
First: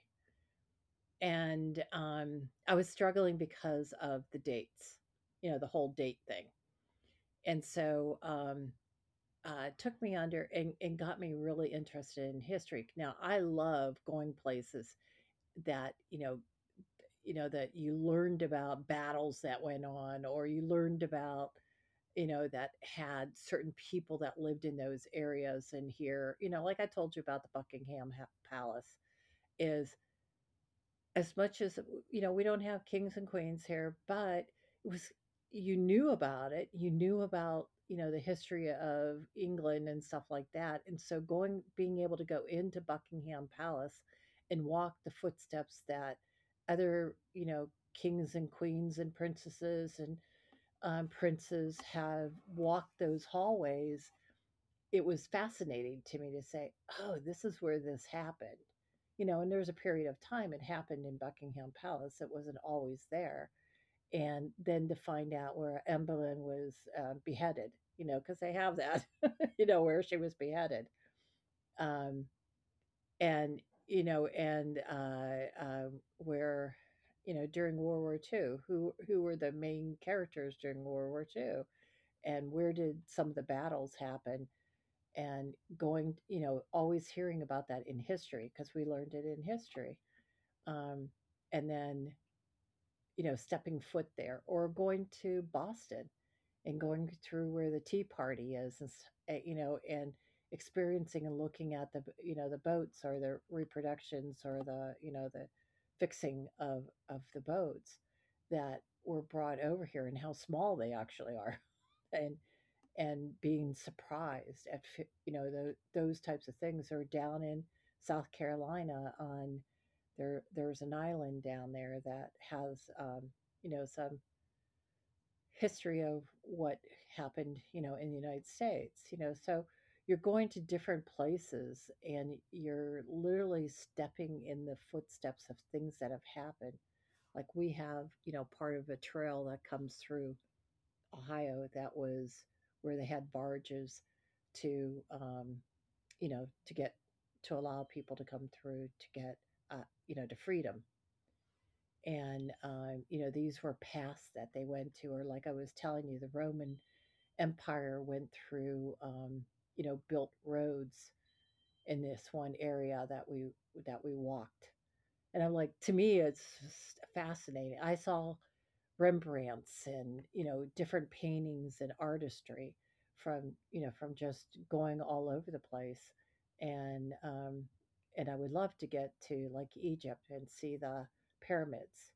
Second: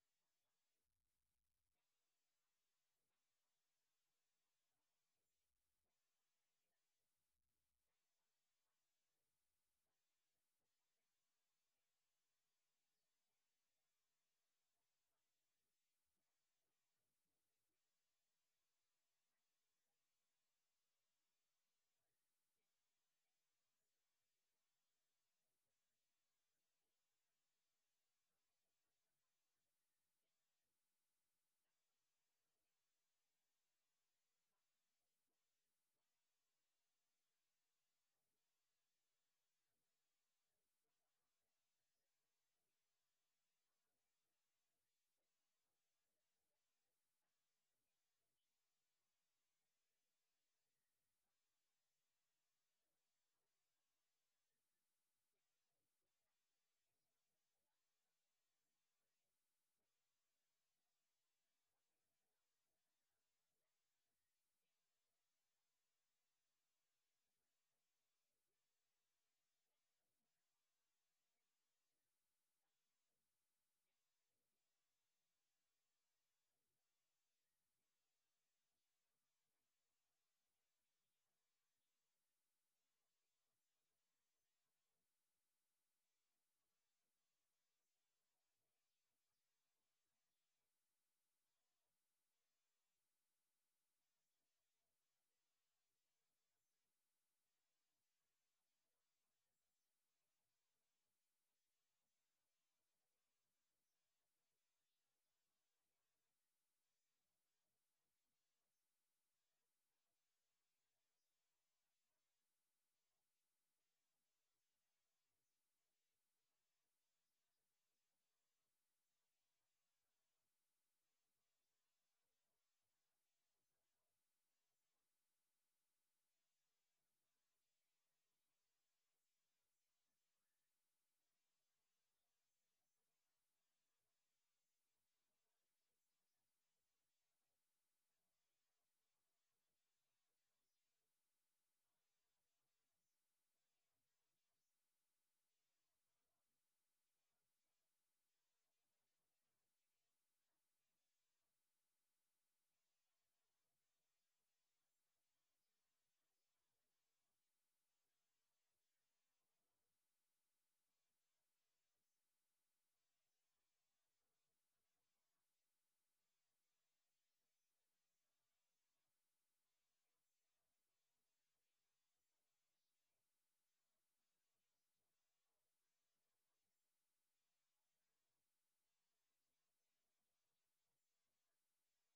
And I was struggling because of the dates, you know, the whole date thing. And so took me under, and got me really interested in history. Now I love going places that, you know that you learned about battles that went on, or you learned about, you know, that had certain people that lived in those areas. And here, you know, like I told you about the Buckingham Palace is, as much as you know, we don't have kings and queens here, but it was, you knew about it, you knew about, you know, the history of England and stuff like that. And so going, being able to go into Buckingham Palace and walk the footsteps that other, you know, kings and queens and princesses and princes have walked those hallways, it was fascinating to me to say, "Oh, this is where this happened." You know, and there was a period of time it happened in Buckingham Palace, it wasn't always there. And then to find out where Anne Boleyn was, beheaded, you know, because they have that, you know, where she was beheaded. Um, and, you know, and, where, you know, during World War II, who were the main characters during World War II, and where did some of the battles happen? And going, you know, always hearing about that in history because we learned it in history. Um, and then, you know, stepping foot there or going to Boston and going through where the Tea Party is, you know, and experiencing and looking at the, you know, the boats or the reproductions, or the, you know, the fixing of the boats that were brought over here and how small they actually are. And and being surprised at, you know, those types of things are down in South Carolina. On there's an island down there that has, you know, some history of what happened, you know, in the United States, you know. So you're going to different places and you're literally stepping in the footsteps of things that have happened. Like we have, you know, part of a trail that comes through Ohio that was where they had barges to, you know, to allow people to come through to get, uh, you know, to freedom. And, you know, these were paths that they went to, or like I was telling you, the Roman Empire went through, you know, built roads in this one area that we walked. And I'm like, to me, it's just fascinating. I saw Rembrandts and, you know, different paintings and artistry from, you know, from just going all over the place. And and I would love to get to like Egypt and see the pyramids,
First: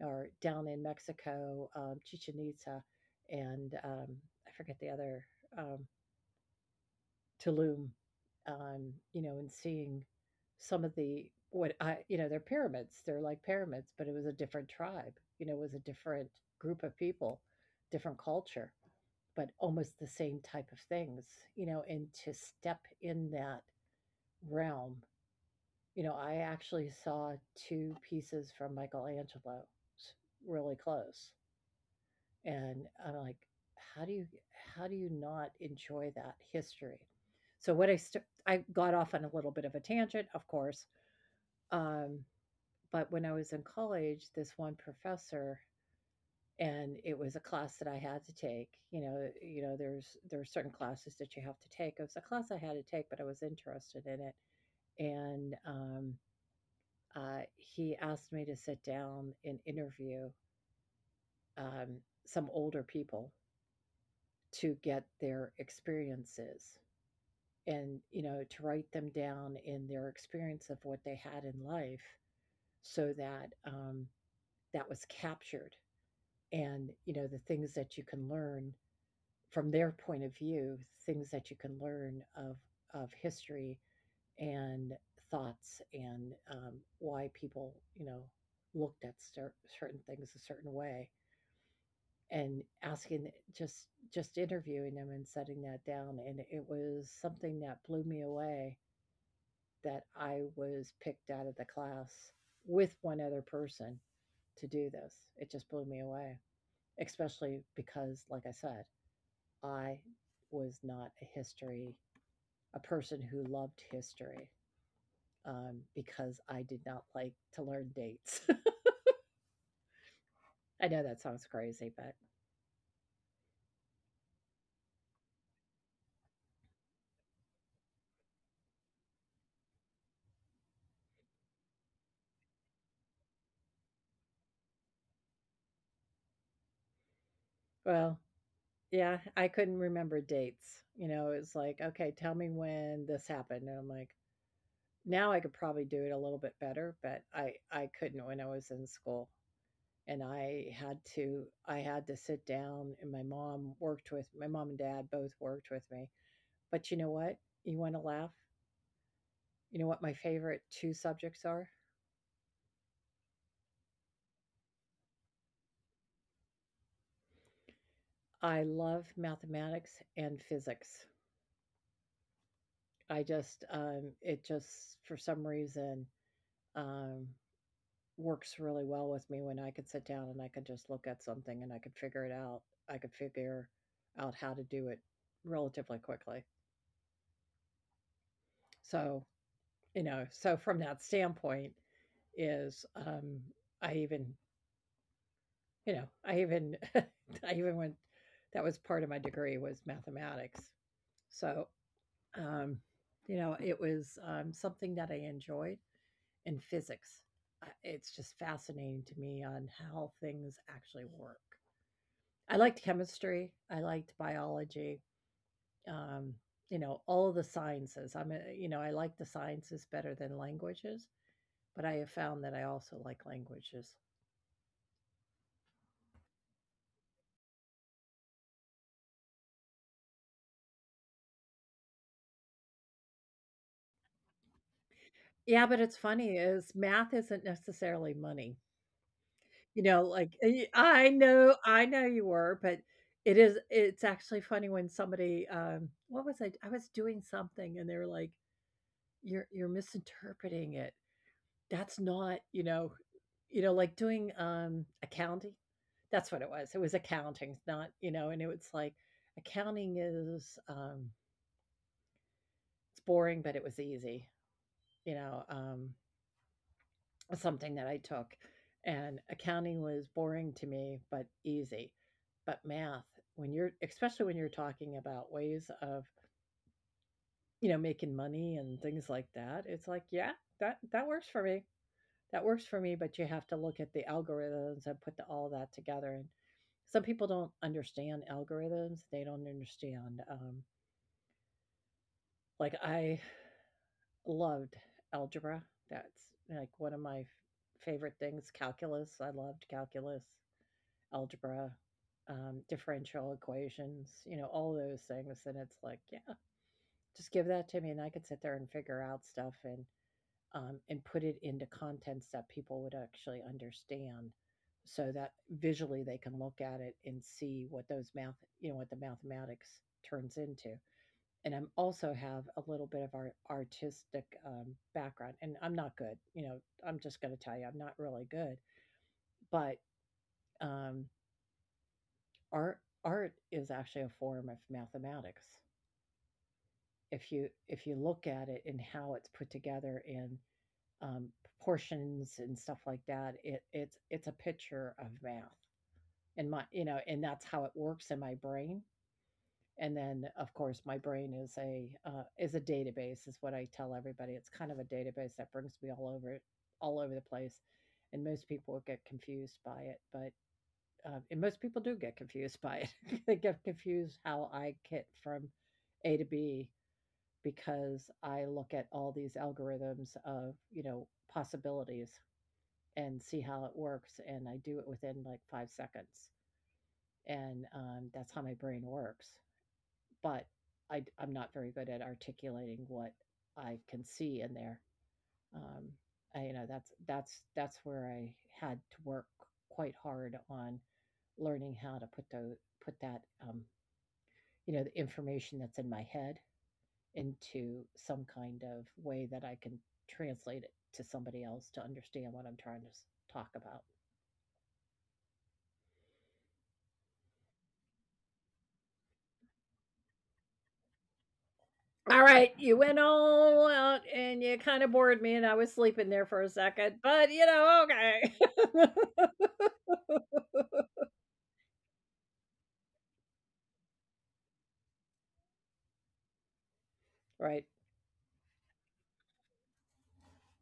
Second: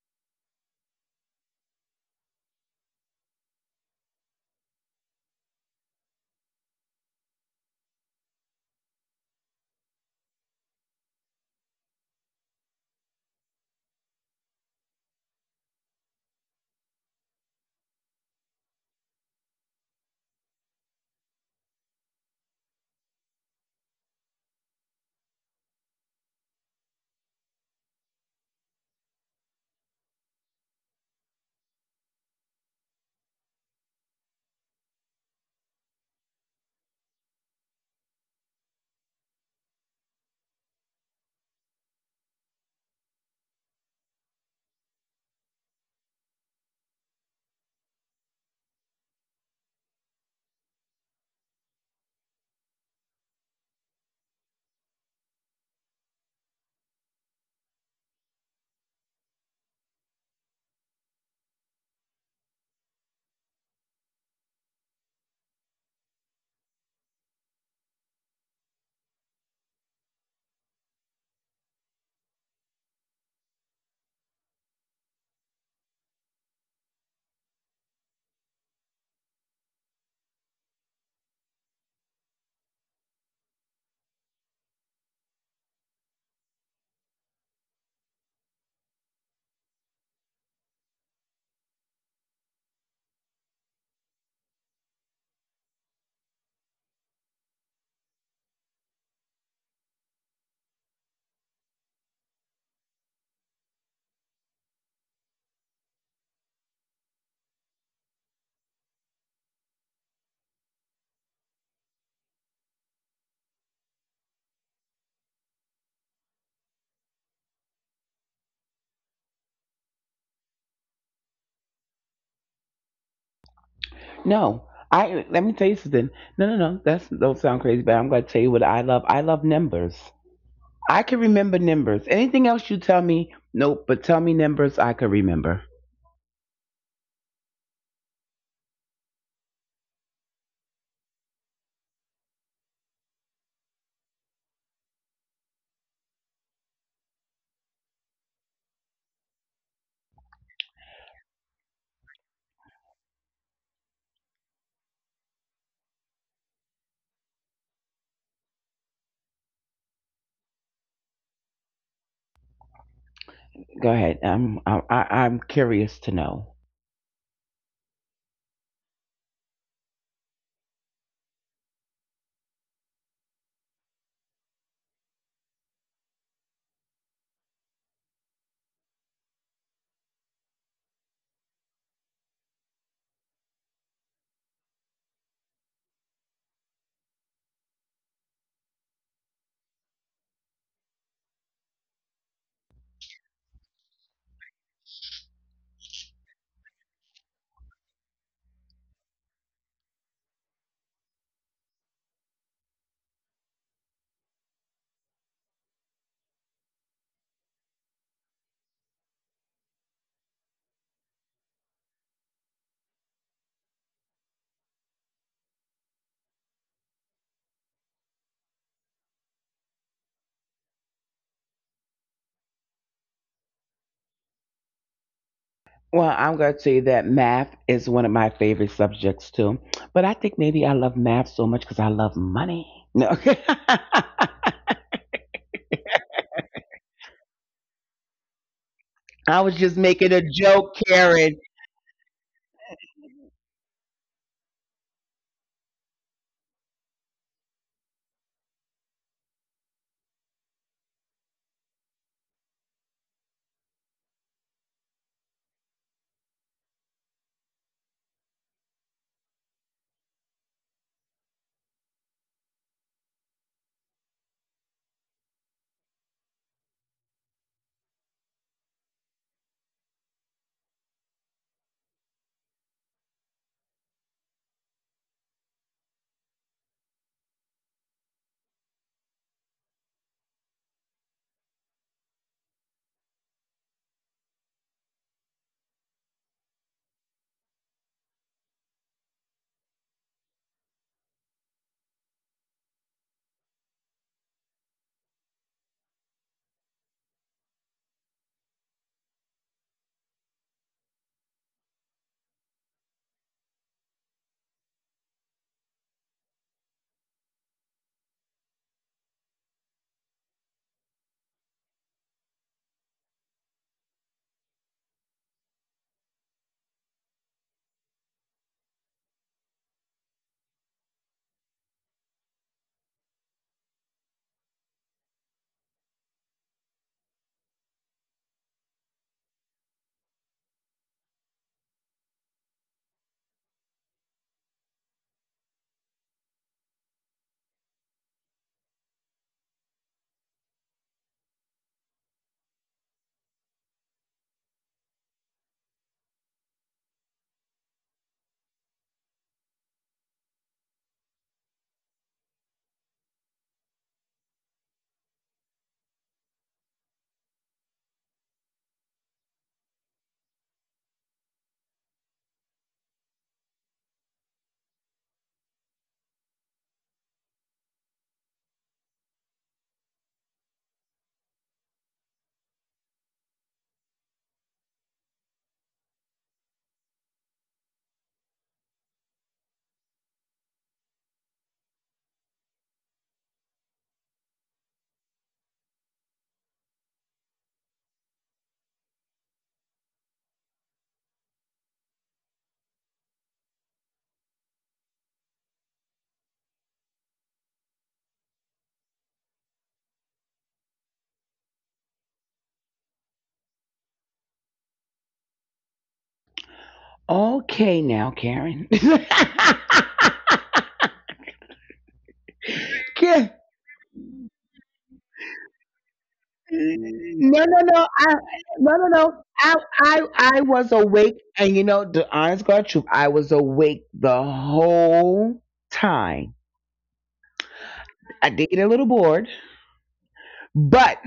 or down in Mexico, Chichen Itza, and I forget the other um Tulum, you know, and seeing some of the, what I, you know, they're pyramids. They're like pyramids, but it was a different tribe. You know, it was a different group of people, different culture, but almost the same type of things, you know. And to step in that realm, you know, I actually saw two pieces from Michelangelo's really close, and I'm like, how do you how do you not enjoy that history? So what I got off on a little bit of a tangent, of course. Um, but when I was in college, this one professor, and it was a class that I had to take. You know, there are certain classes that you have to take. It was a class I had to take, but I was interested in it. And he asked me to sit down and interview, um, some older people to get their experiences, and, you know, to write them down in their experience of what they had in life, so that, that was captured, and, you know, the things that you can learn from their point of view, things that you can learn of history, and thoughts, and why people, you know, looked at certain things a certain way, and asking, just just interviewing them and setting that down, and it was something that blew me away that I was picked out of the class with one other person to do this. It just blew me away, especially because, like I said, I was not a person who loved history, because I did not like to learn dates. I know that sounds crazy, but No, I let me tell you something. No, no, no. That's, don't sound crazy, but I'm gonna tell you what I love. I love numbers. I can remember numbers. Anything else you tell me, nope. But tell me numbers, I can remember. well, yeah, I couldn't remember dates. You know, it's like, okay, tell me when this happened. And I'm like, now I could probably do it a little bit better, but I couldn't when I was in school. And I had to sit down, and my mom worked with, my mom and dad both worked with me. But you know what? You want to laugh? You know what my favorite two subjects are? Go ahead. I'm curious to know. I love mathematics and physics. I just it just for some reason um works really well with me when I could sit down and I could just look at something and I could figure it out. I could figure out how to do it relatively quickly. So, you know, so from that standpoint is, I even, you know, I even I even went that was part of my degree was mathematics. So, um you know, it was, something that I enjoyed in physics. It's just fascinating to me on how things actually work. I liked chemistry, I liked biology, um, you know, all of the sciences. I'm a, you know, I like the sciences better than languages, but I have found that I also like languages. Well, I'm going to tell you that math is one of my favorite subjects too. But I think maybe I love math so much because I love money. No. Yeah, but it's funny is math isn't necessarily money. I was just You know, making a like, joke, I Karen. know, I know you were, but it's actually funny when somebody, what was I was doing something and they were like, you're misinterpreting it." That's not, you know, you know, like doing, accounting? That's what it was. It was accounting, not and it was like accounting is, it's boring, but it was easy, you know, um, something that I took, and accounting was boring to me, but easy. But math, when you're especially when you're talking about ways of, making money and things like that, it's like, yeah, that works for me. That works for me, but you have to look at the algorithms and put all that together. And some people don't understand algorithms. They don't understand. Like I loved algebra. That's like one of my favorite things. Calculus. I loved calculus, algebra, differential equations. All those things. And it's like, yeah, just give that to me, and I could sit there and figure out stuff. And put it into contents that people would actually understand so that visually they can look at it and see what those math you know what the mathematics turns into. And I'm also have a little bit of our artistic background, and I'm not good. I'm just going to tell you I'm not really good, but um, art is actually a form of mathematics if you look at it and how it's put together and proportions and stuff like that. It's a picture of math, and my you know, and that's how it works in my brain. And then, of course, my brain is a database is what I tell everybody. It's kind of a database that brings me all over, all over the place, and most people would get confused by it, but. And most people do get confused by it. They get confused how I get from A to B because I look at all these algorithms of, possibilities and see how it works. And I do it within like 5 seconds. And that's how my brain works. But I am not very good at articulating what I can see in there. Um, that's where I had to work quite hard on learning how to put that, the information that's in my head into some kind of way that I can translate it to somebody else to understand what I'm trying to talk about. Okay, now, Karen. All right, you Ka- went all out and you kind of bored me, and I was sleeping there for a second, No, no, but no. No, okay. no, no. I, I, I was awake, and you know, the honest God truth, I was awake the whole time. Right. I did get a little bored. But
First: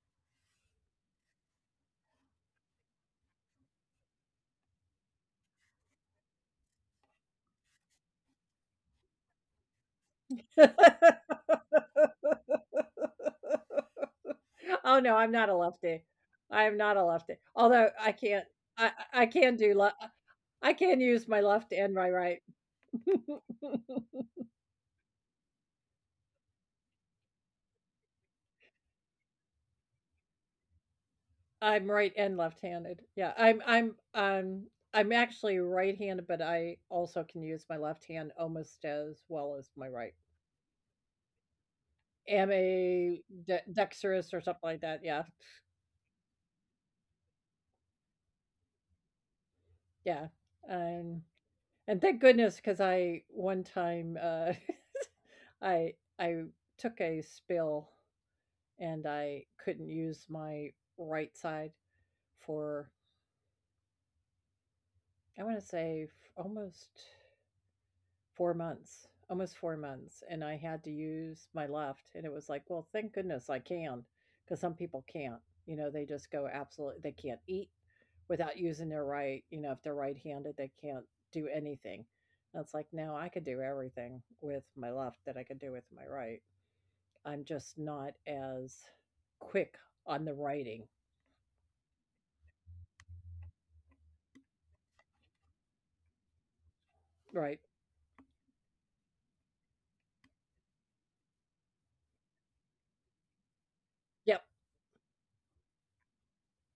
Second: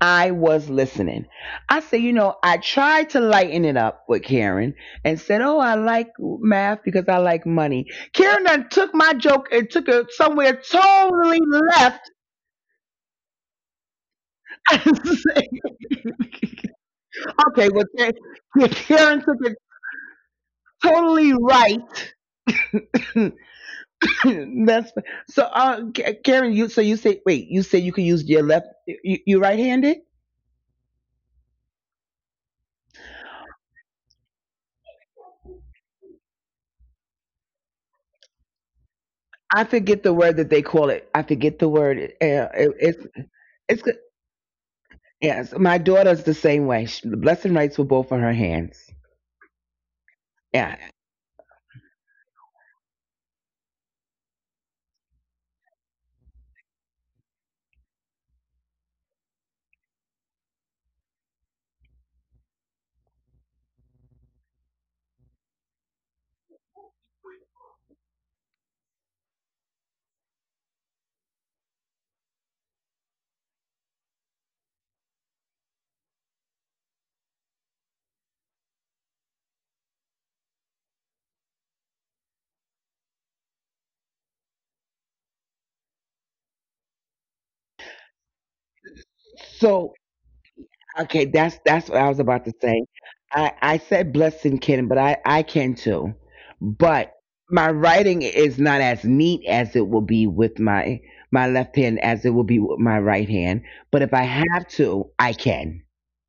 I was listening. I said, you know, I tried to lighten it up with Karen and said, oh, I like math because I like money. Karen done took my joke and took it somewhere totally left. Okay, Okay. I have to, well, can't. Karen I, I Karen took lo- it I can use my left totally and my right. right. That's so. K- Karen, you, so you say, wait, you say you can use your left, you right-handed. I'm right and left-handed. Yeah, I'm actually right-handed, but I also can use my left hand almost as well as my right. I forget the word that they call it. I forget the Am word. A it's dexterous it's or something like that. Yeah, yes, my daughter's the same way. She, the Blessing, rights with both of her hands. yeah. Um, Yeah. and thank goodness because I one time I took a spill, and I couldn't use my right side for I want to say almost 4 months. Almost 4 months, and I had to use my left, and it was like, well, thank goodness I can because some people can't. They just go absolutely they can't eat without using their right, if they're right-handed, they can't do anything. And it's like, no, I could do everything with my left that I could do with my right. I'm just not as quick on the So writing. okay, that's what I was about to say. I said Blessing can, but I can too. Right. But my writing is not as neat as it will be with my left hand as it will be with my right hand. Yep, But if I have to, I can.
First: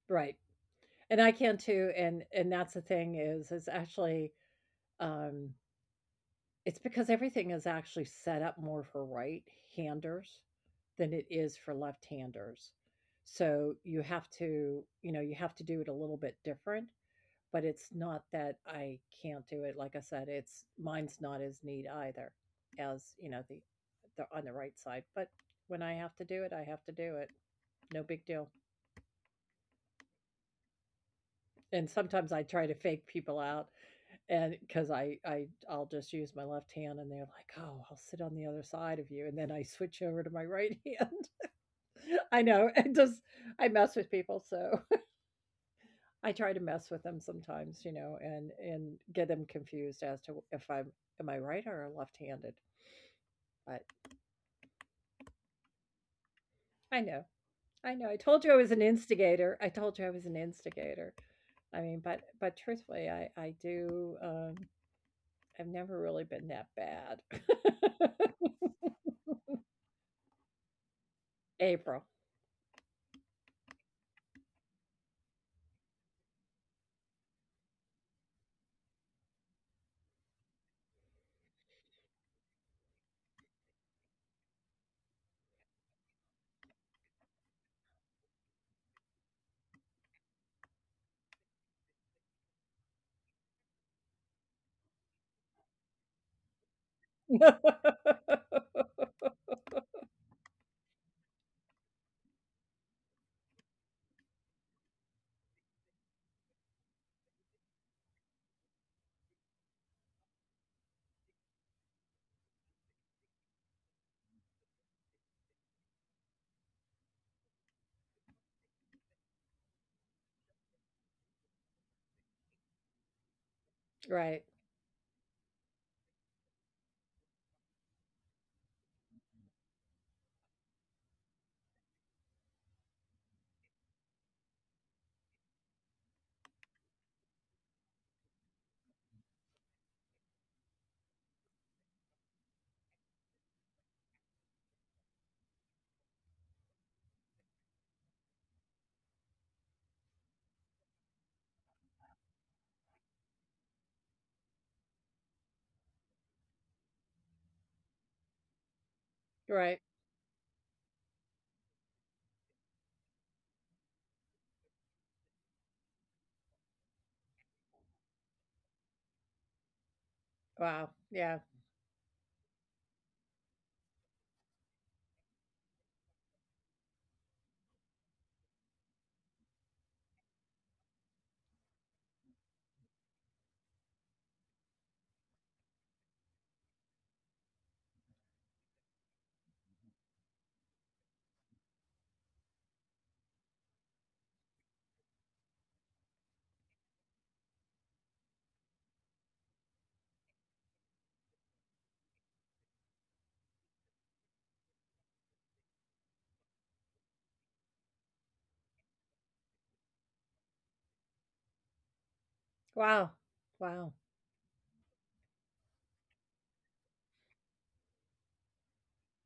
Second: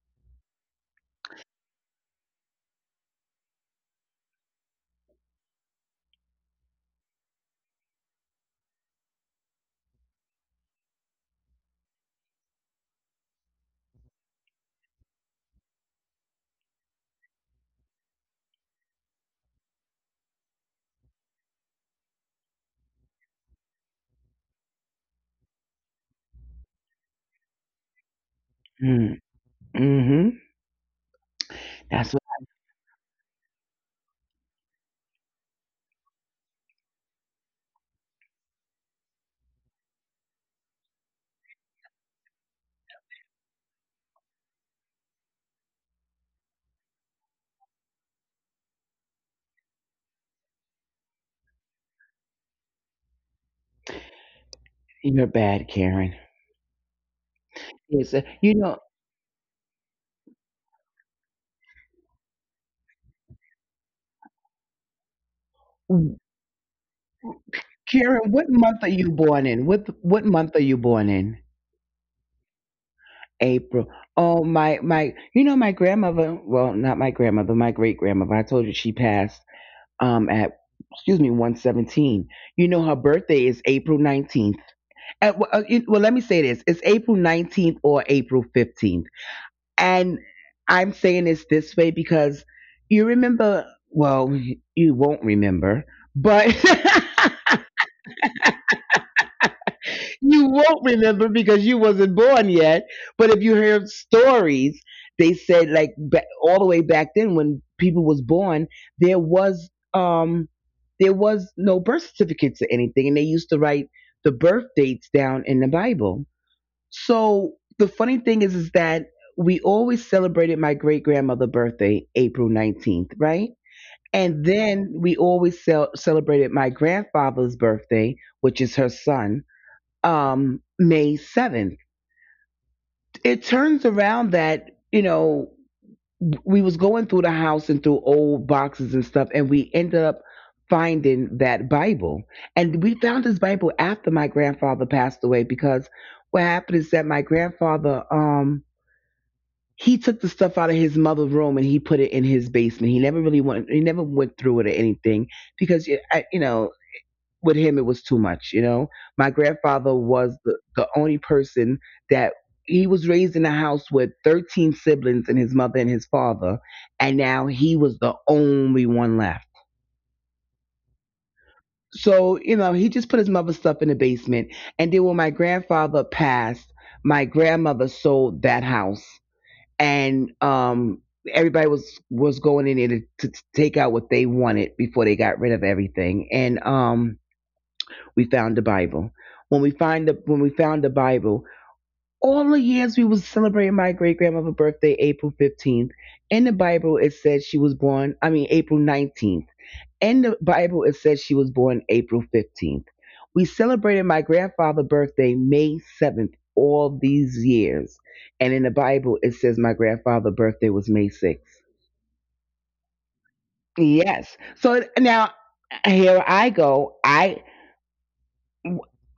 right. And I can too, and that's the thing, is actually, um, it's because everything is actually set up more for right-handers than it is for left-handers. So you have to do it a little bit different. But it's not that I can't do it. Like I said, it's mine's not as neat either as, the on the right side. But when I have to do it, I have to do it. No big deal. Mm. Mm-hmm. And That's what. sometimes I try to fake people out, and because I'll just use my left hand, and they're like, "Oh, I'll sit on the other side of you," and then I switch over to my right hand. I know, it just I mess with people, so I try to mess with them sometimes, and get them confused as to if I'm am I right or left-handed. But You're bad, Karen. I know, I know. I Yes, told you I you was an know, instigator. I told you I was an instigator. I mean, but truthfully, I do. I've never really been that bad. Karen, what month are you born in? What month are you born in? April. April. Oh, my you know, my grandmother, well not my grandmother, my great grandmother, I told you she passed at, excuse me, 117. You know, her birthday is April 19th. At, well, let me say this. It's April 19th or April 15th. And I'm saying this way because you remember well, you won't remember, but you won't remember because you wasn't born yet. But if you hear stories, they said, like, all the way back then when people was born, there was, um, no birth certificates or anything, and they used to write the birth dates down in the Bible. So the funny thing is that we always celebrated my great grandmother's birthday, April 19th, right? Right. And then we always celebrated my grandfather's birthday, which is her son, May 7th. It turns around that, you know, we was going through the house and through old boxes and stuff, and we ended up finding that Bible. And we found this Bible after my grandfather passed away because what happened is that my grandfather, he took the stuff out of his mother's room and he put it in his basement. He never really went, he never went through it or anything because, you I- you know, with him, it was too much. You know, my Right. grandfather was the only person, that he was raised in a house with 13 siblings and his mother and his father, and now he was the only one left. Wow. Yeah. So, you know, he just put his mother's stuff in the basement, and then when my grandfather passed, my grandmother sold that house. And everybody was going in there to, take out what they wanted before they got rid of everything. And we found the Bible. When we found the Bible, all the years we was celebrating my great grandmother's birthday, April 15th. In the Bible, it said she was born, I mean, April 19th. In the Bible, it says she was born April 15th. We celebrated my grandfather's birthday May 7th, all these years, and in the Bible, it says my grandfather's birthday was May 6th. Wow. Wow. Yes. So now here I go. I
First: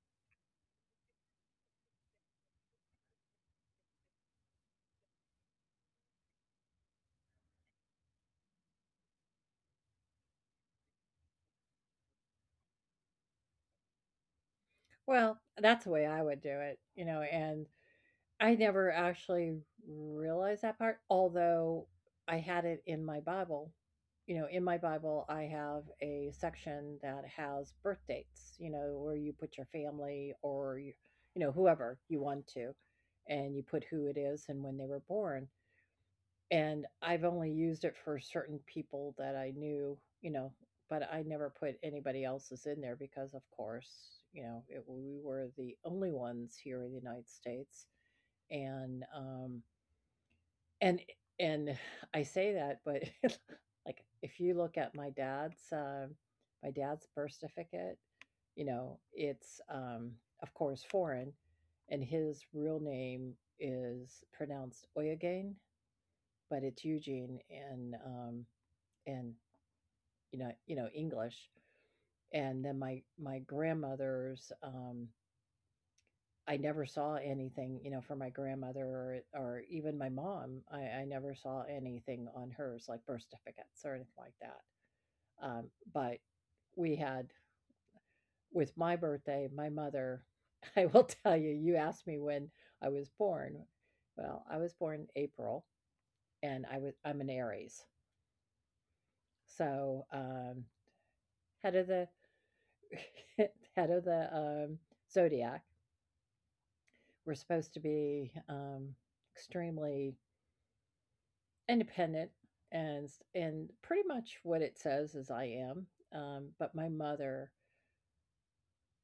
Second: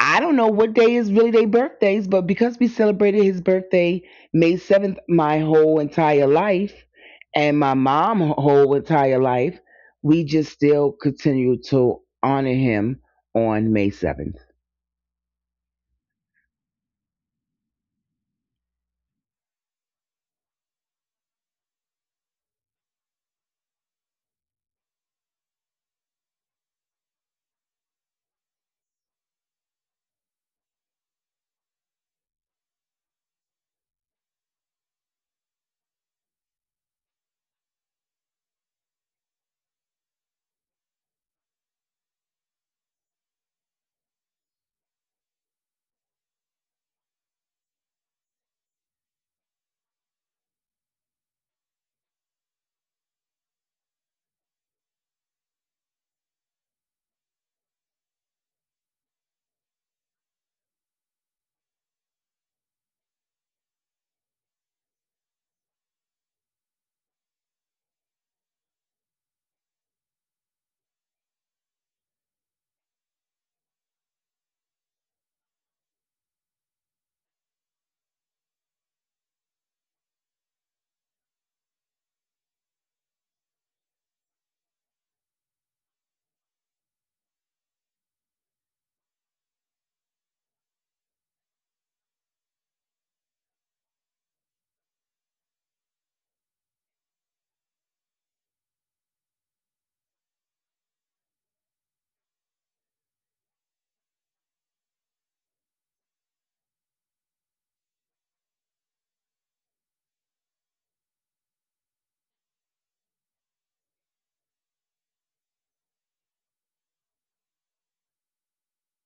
I don't know what day is really their birthdays, but because we celebrated his birthday May 7th my whole entire life and my mom whole entire life, we just still continue to honor him on May 7th. Well, that's the way I would do it, and I never actually realized that part, although I had it in my Bible. In my Bible, I have a section that has birth dates, where you put your family or, whoever you want to, and you put who it is and when they were born. And I've only used it for certain people that I knew, but I never put anybody else's in there because, of course, we were the only ones here in the United States, and and and I say that, but like if you look at my dad's birth certificate, it's, of course, foreign, and his real name is pronounced Oyagain, but it's Eugene in in English. And then my grandmother's. I never saw anything, for my grandmother or even my mom. I never saw anything on hers, like birth certificates or anything like that. Um, but we had with my birthday, my mother. I will tell you, you asked me when I was born. Well, I was born April, and I'm an Aries, so head of the head of the zodiac. We're supposed to be extremely independent, and pretty much what it says is I am, but my mother,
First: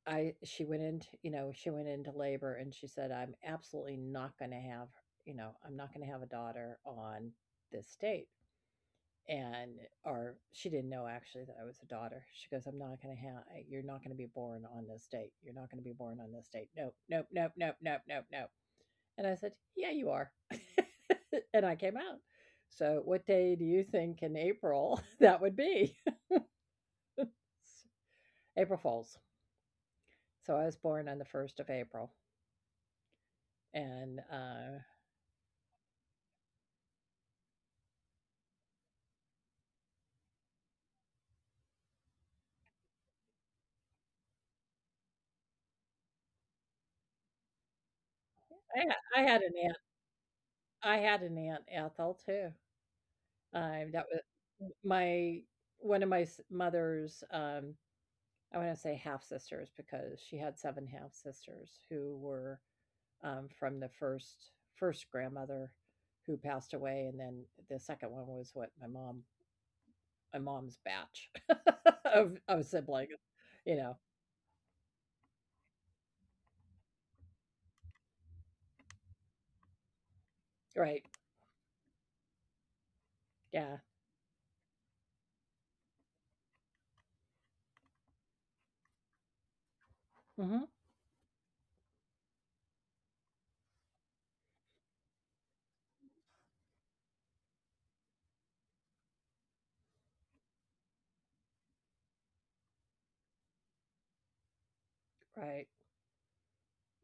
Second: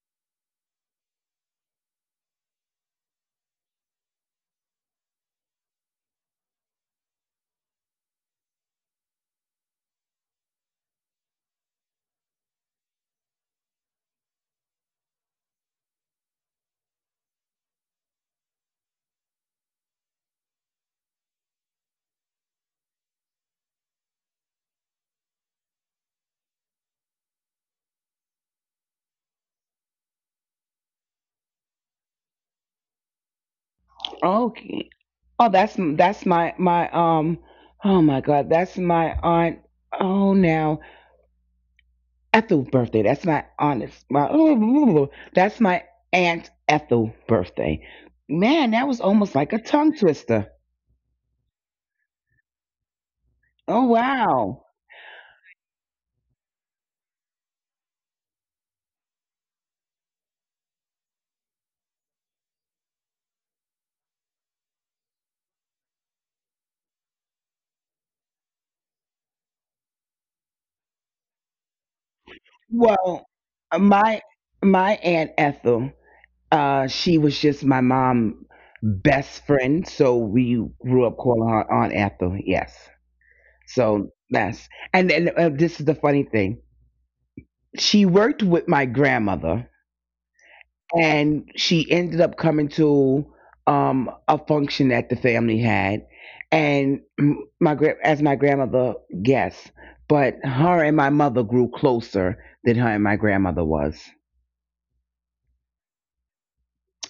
I she went into, she went into labor, and she said, "I'm absolutely not gonna have, I'm not gonna have a daughter on this date." And or she didn't know actually that I was a daughter. She goes, "I'm not gonna have you're not gonna be born on this date. You're not gonna be born on this date. Nope, nope, nope, nope, nope, nope, nope." And I said, "Yeah, you are." And I came out. So, what day do you think in April that would be? April Fools. So, I was born on the 1st of April. And uh, Okay. Oh, that's my my um oh my god, that's my aunt. Oh, now, Ethel's birthday. That's my, honest. My, that's my aunt Ethel birthday. Man, I, that ha- was I almost had like an a aunt. tongue twister. I had an aunt Ethel too. Oh, That wow. was my one of my mother's. I want to say half sisters because she had seven half sisters who were, from the first grandmother who passed away, and then the second one was what my mom's batch of siblings, Well, you know. my my aunt Ethel, she was just my mom' best friend, so we grew Right. up calling her Aunt Ethel. Yes. Yeah. So that's, and then, this is the funny thing. She worked with my grandmother Hmm. and she ended up coming to, a function that the family had, and as my grandmother guessed, but her and my mother grew closer than her and my grandmother was. Right.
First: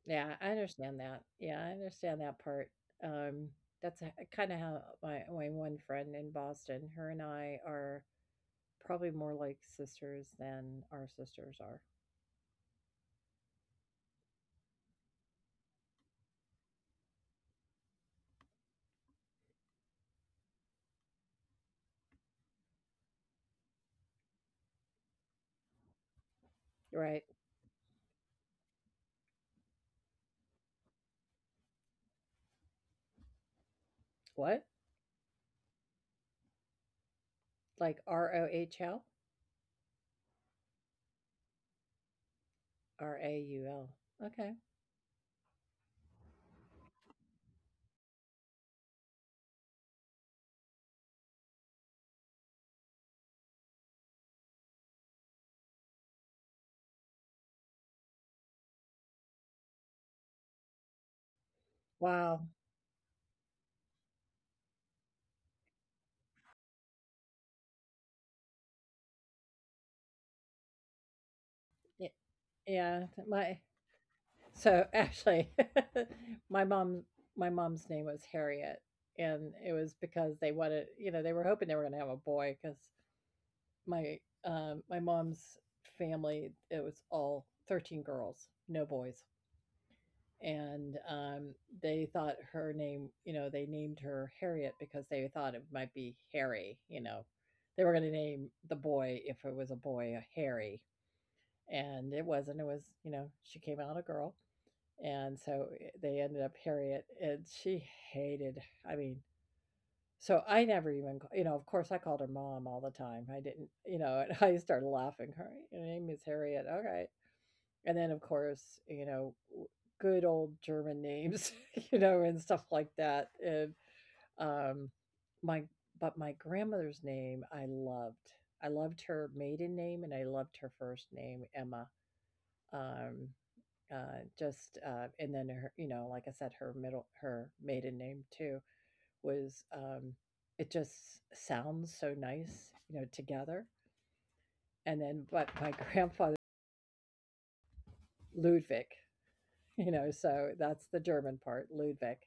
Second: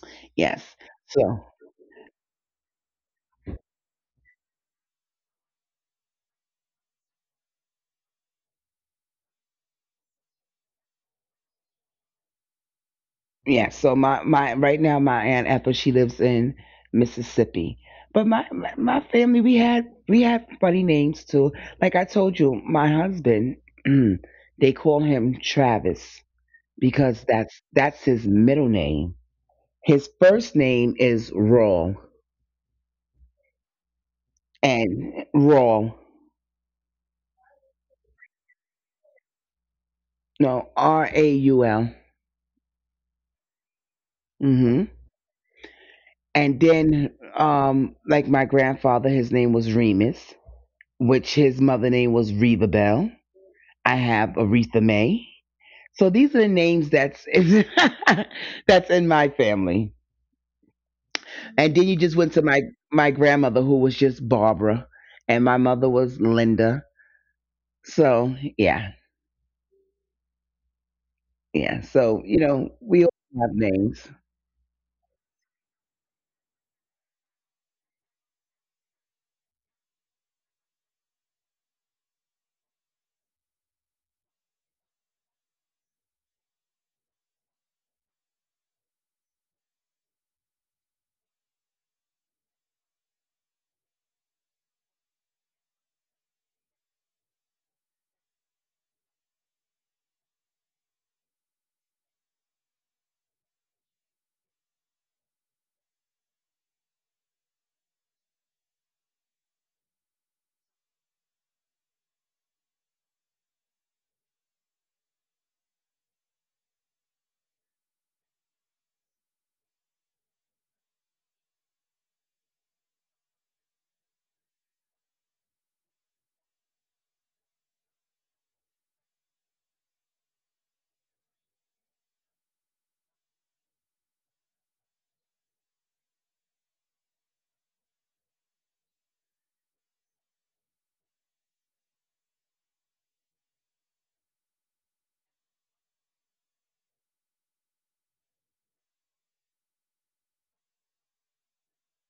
Yeah, I Yes. understand that. So Yeah, I understand that part. Um, that's kind of how my one friend in Boston, her and I are probably more like sisters than our sisters are. yeah, so my right now, my aunt Ethel she lives in Mississippi, but my family, we had, funny names too. Like I told you, my husband they call him Travis Right. because that's his middle name. His first name is Rawl, What? and Rawl, Like ROHL? no, Raul. RAUL. Okay. Mm-hmm. And then, like my grandfather, his name was Remus, which his mother name was Reva Bell. I have Aretha May. So these are the names that's that's in my family. And then you just went to my Wow. my grandmother, who was just Barbara, and my mother was Linda. So yeah. Yeah, so you know, we all Yeah, have my names. so actually, my mom's name was Harriet, and it was because they wanted, they were hoping they were going to have a boy because my mom's family, it was all 13 girls, no boys, and they thought her name, they named her Harriet because they thought it might be Harry. They were going to name the boy, if it was a boy, a Harry, and it wasn't. It was, you know, she came out a girl. And so they ended up Harriet, and she hated. I mean, so I never even, of course, I called her mom all the time. I didn't, and I started laughing. "Her Your name is Harriet, alright." And then, of course, good old German names, and stuff like that, and, um, my but my grandmother's name I loved. I loved her maiden name, and I loved her first name, Emma. Um just, and then her, like I said, her middle her maiden name too was, it just sounds so nice, together. And then but my grandfather Ludwig, so that's the German part, Ludwig,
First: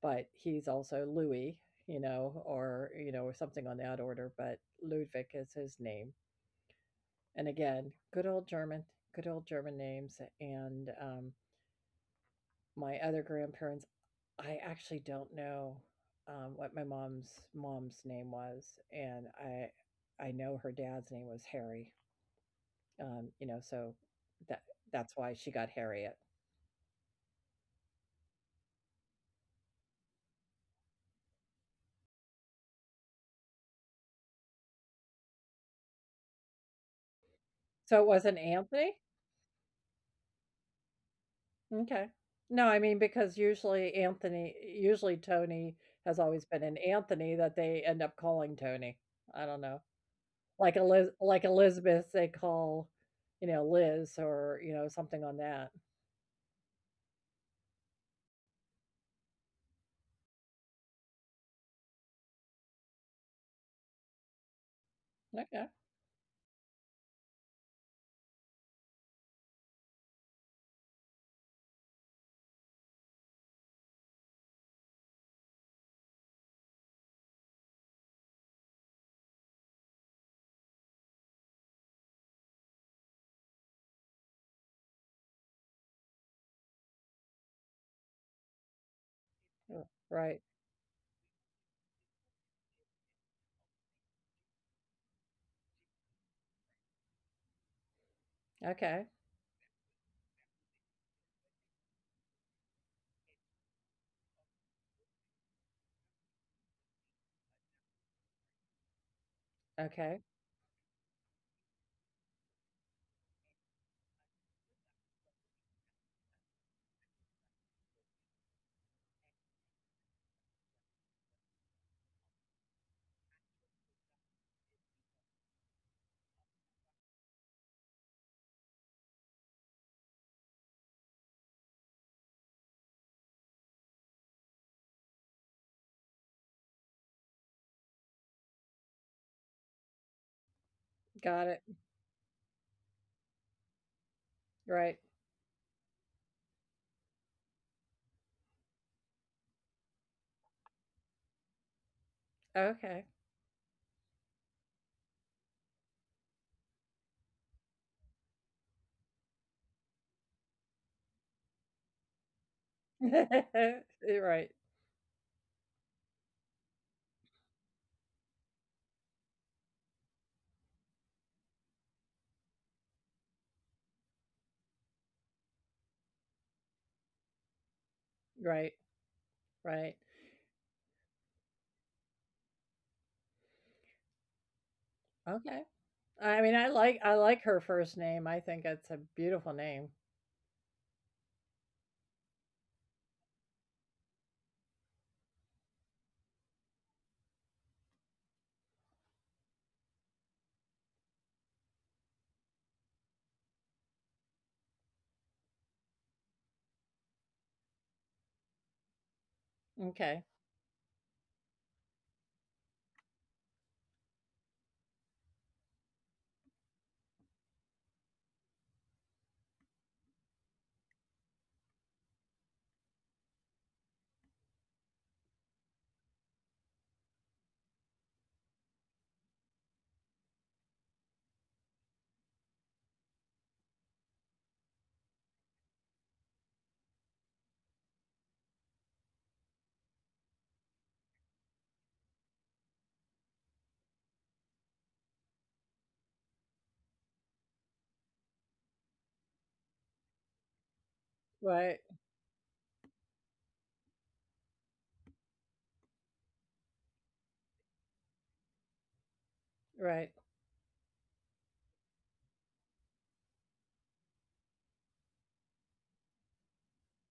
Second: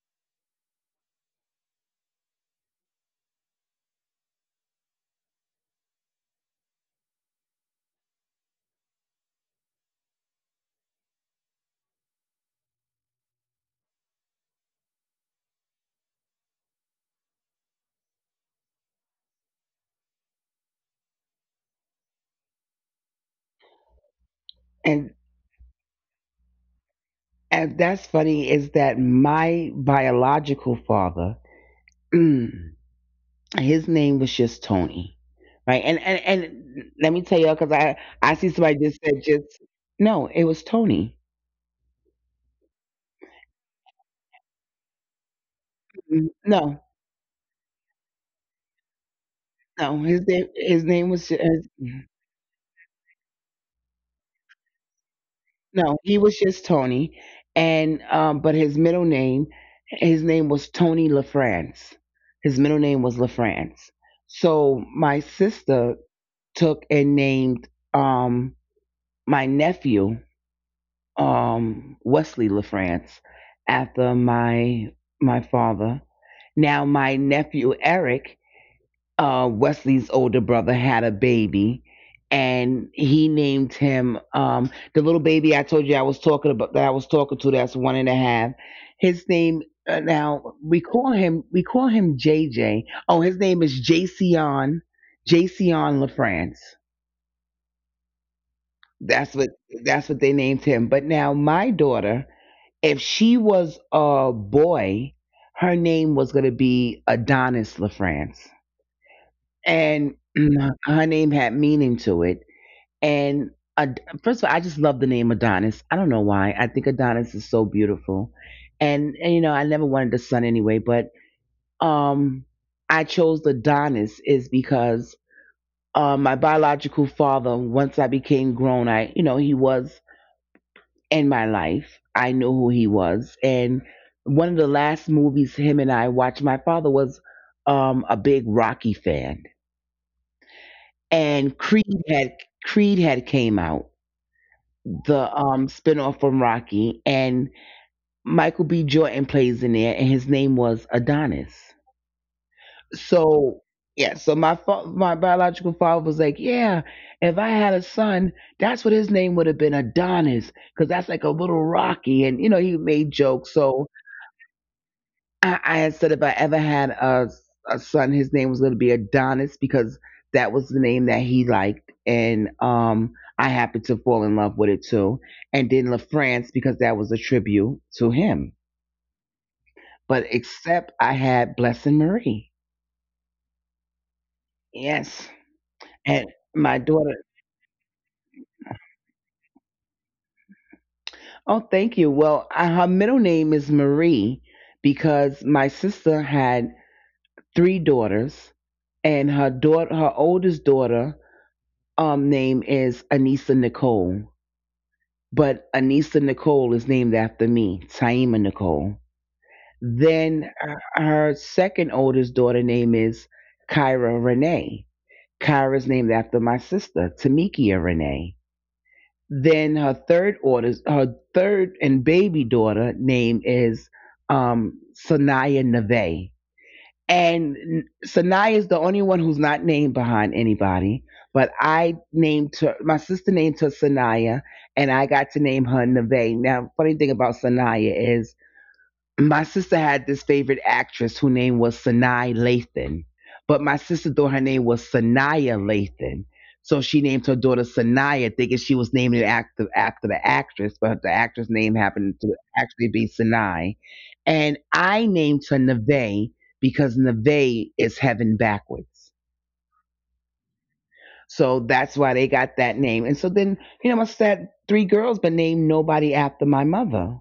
but he's also Louis, or something on that order, but Ludwig is his name. And again, good old German names. And my other grandparents I actually don't know, what my mom's mom's name was, and I know her dad's name was Harry, so that that's And why she got Harriet. That's funny, is that my biological father, his name was just Tony, right? And let me tell y'all, because So I it wasn't I see somebody Anthony? just said, just, no, it was Tony. Okay. No, I mean because usually Anthony, usually Tony has Mm, always been an no, Anthony that they end up calling Tony. I don't know. no, his name Like his Eliz name was like his, Elizabeth they call, you know, Liz or, something on that. no, he was just Tony, and but his middle name, his name was Tony LaFrance. His middle name was LaFrance. So my Okay. sister took and named, um, my nephew, Wesley LaFrance after my father. Now my nephew Eric, Wesley's older brother, had a baby, and he named him, the little baby I told you I was talking about, that I was talking to. That's 1.5. His name, Right. now we call him, JJ. Oh, his name is Jason LaFrance. Okay. That's what, they named him. But now my daughter, if she was a boy, her name was going to be Adonis LaFrance, Okay. and her name had meaning to it. And first of all, I just love the name Adonis. I don't know why. I think Adonis is so beautiful, and, you know, I never wanted a son anyway. But um, I chose Adonis is because, my biological father, once I became grown, I you know he was in my life. I knew who he was. And one of the last movies him and I watched, my father was, a big Rocky fan. Got it. And Creed had came out, Right. the spin from Rocky, and Michael B. Jordan plays in there, and his name was Adonis. Okay. So yeah, so my biological father was like, yeah, if I had a son, that's what his name would have been, Adonis, because that's like a little Rocky, and you know he made jokes. So Right. I had said if I ever had a son, his name was going to be Adonis because that was the name that he liked. And I happened to fall in love with it too. And then LaFrance because that was a tribute to him. Right. Right. But except I had Blessing Marie. Yes. Okay. And I mean, I my like I daughter, like her first name. I think it's a beautiful name. oh, thank you. Well, her middle name is Marie because my sister had three daughters and her oldest daughter name is Anissa Nicole, but Anissa Nicole is named after me, Taima Nicole. Okay. Then her second oldest daughter name is Kyra Renee. Kyra's named after my sister, Tamikia Renee. Then her third and baby daughter name is um, Sanaya Neve. And Sanaya is the only one who's not named behind anybody. But my sister named her Sanaya, and I got to name her Neve. Now, funny thing about Sanaya is my sister had this favorite actress whose name was Sanaa Lathan, but my sister thought her name was Sanaya Lathan. So she named her daughter Sanaya, thinking she was naming it after the actress, but the actress' name Right. happened to actually be Sanai. And I named her Neve because Neve is heaven backwards. Right. So that's why they got that name. And so then, my sister had three girls, but named nobody after my mother.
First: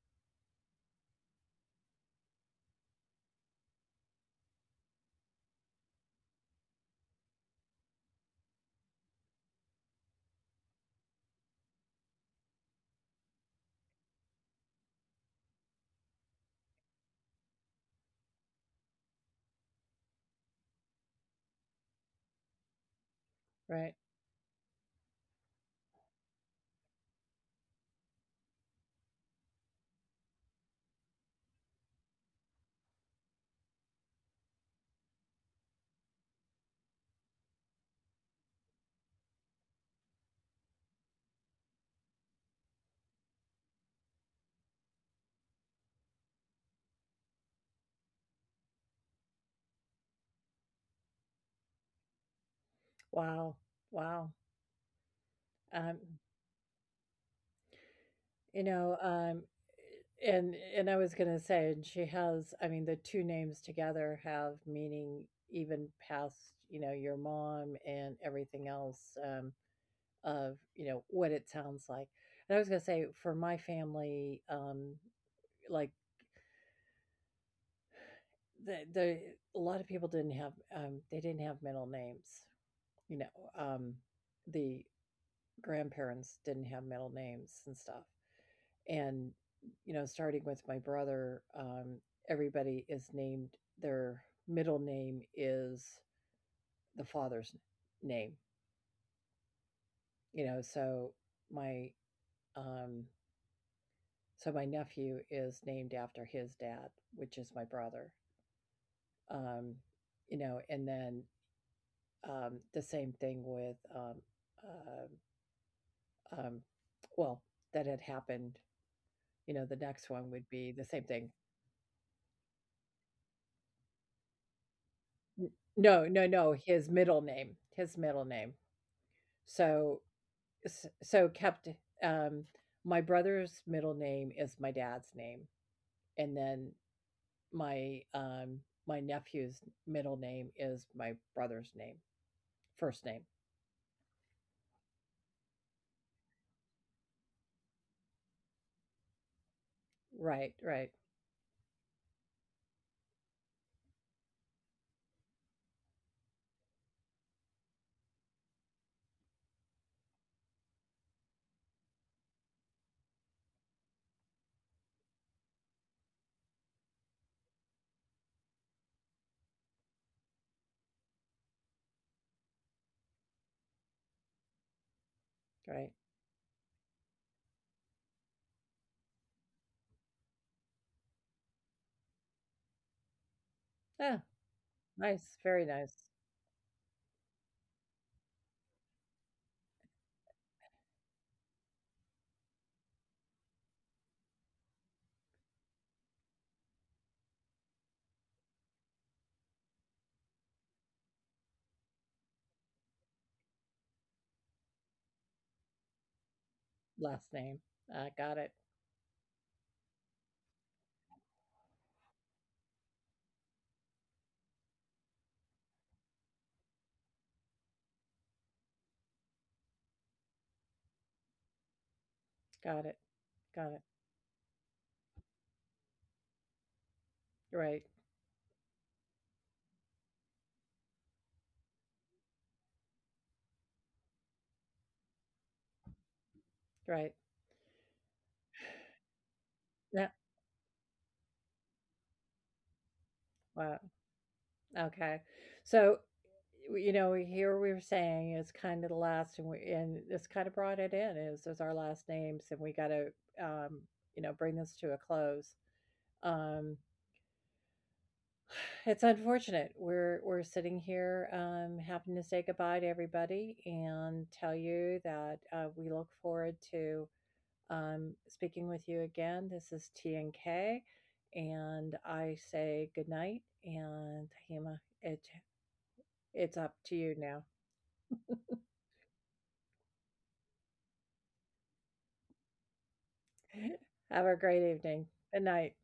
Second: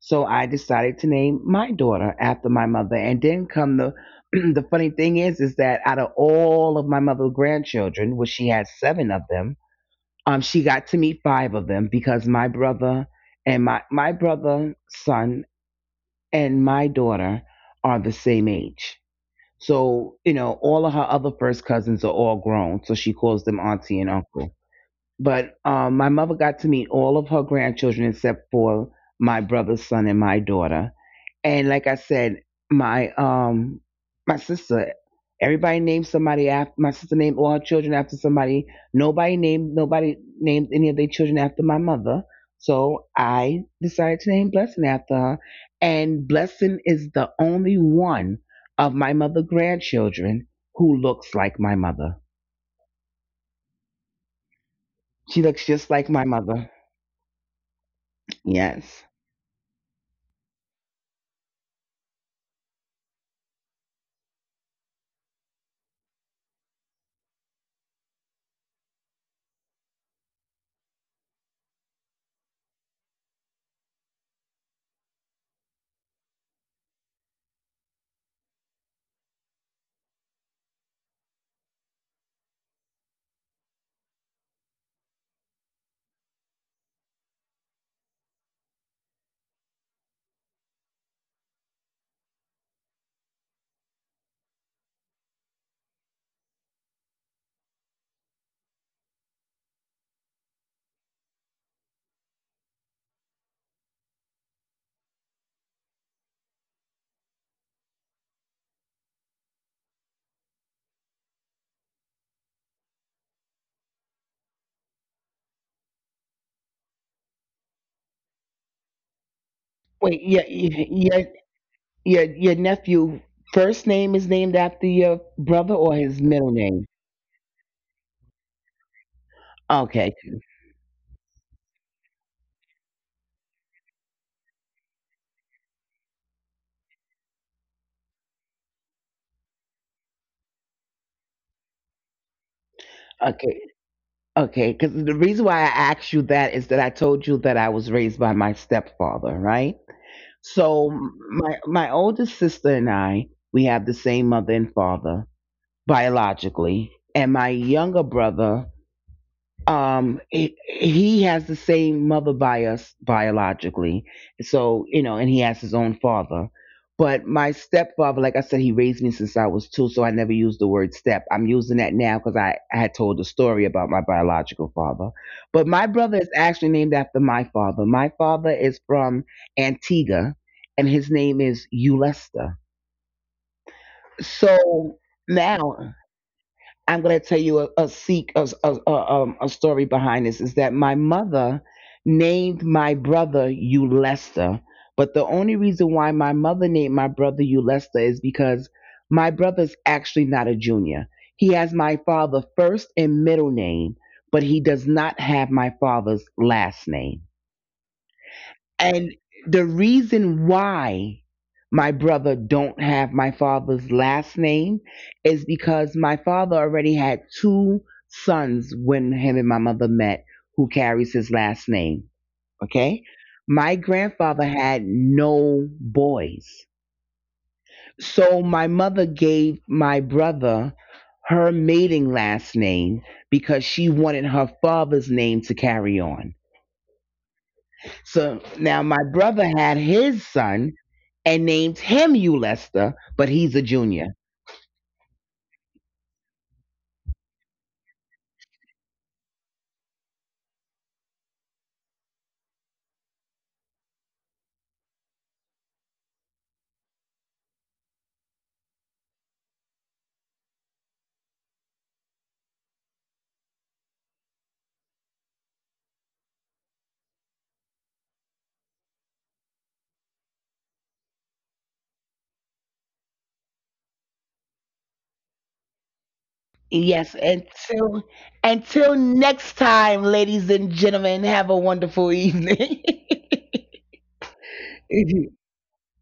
So I decided to name my daughter after my mother. And then come the the funny thing is that out of all of my mother's grandchildren, which she had seven of them, she got to meet five of them because my brother and my brother son and my daughter are the same age. So, all of her other first cousins are all grown. So she calls them Right. auntie and uncle. But my mother got to meet all of her grandchildren except for my brother's son and my daughter, and like I said, my um my sister, my sister named all her children after somebody. Nobody named any of their children after my mother. So I decided to name Blessing after her. And Blessing is the only one of my mother grandchildren who looks like my mother. Wow. Wow. She looks just Um, like my mother. you know, Yes. um, and I was gonna say, and she has. I mean, the two names together have meaning even past, your mom and everything else. Of You know what it sounds like. And I was gonna say for my family, like the a lot of people didn't have, they didn't have middle names. You know, um, the grandparents didn't have middle names and stuff. And, starting with my brother, everybody is named their middle name is the father's name. You know, so my um So my nephew is named after his dad, which is my brother. Um, and then, the same thing with, uh, um, well, that had happened. The next Wait, one would your be the same thing. your your, your nephew first name is named after your brother or No, no, his no. middle His name? middle name. His middle name. So, Okay, so kept. Um, my brother's middle name is my dad's name, and then my nephew's middle name is my brother's name. First name. okay, okay. Because the reason why I asked you that is that I told you that I was raised by my stepfather, right? Right, right, So my oldest sister and I, we have the same mother and father biologically, and my younger brother he has the same mother by us biologically, so and he has his own father. But my stepfather, like I said, he raised me since I was 2, so I never used the word step. I'm using that now because I had told a story about my biological father. But right. my brother is actually named after my father. My father is from Antigua, and his name is Ulester. Ah, So nice, very now nice. I'm going to tell you a seek a story behind this is that my mother named my brother Ulester, but the only reason why my mother named my brother Ulester is because my brother's actually not a junior. He has my father first and middle name, but he does not have my father's last Last name. name. I got it. And the reason why my brother don't have my father's last name is because my father already had two sons when him and my mother met who carries his last name. Got it. Okay? Got it. My grandfather had no boys. Right, So my mother gave my brother her maiden last name because she wanted her father's name to carry on. right. So now my brother had Yeah. his son and named him Ulester, but he's a Wow. junior. Okay. So, here we were saying it's kind of the last, and we and this kind of brought it in is our last names, and we got to, um, bring this to a close. Um, It's unfortunate. We're sitting here, having to say goodbye to everybody and tell you that we look forward to speaking with you again. This is T and K, and I say good night. And Hima, it's up to Yes, you now. until next time, ladies and gentlemen, have a wonderful evening. Have a great evening. Good night.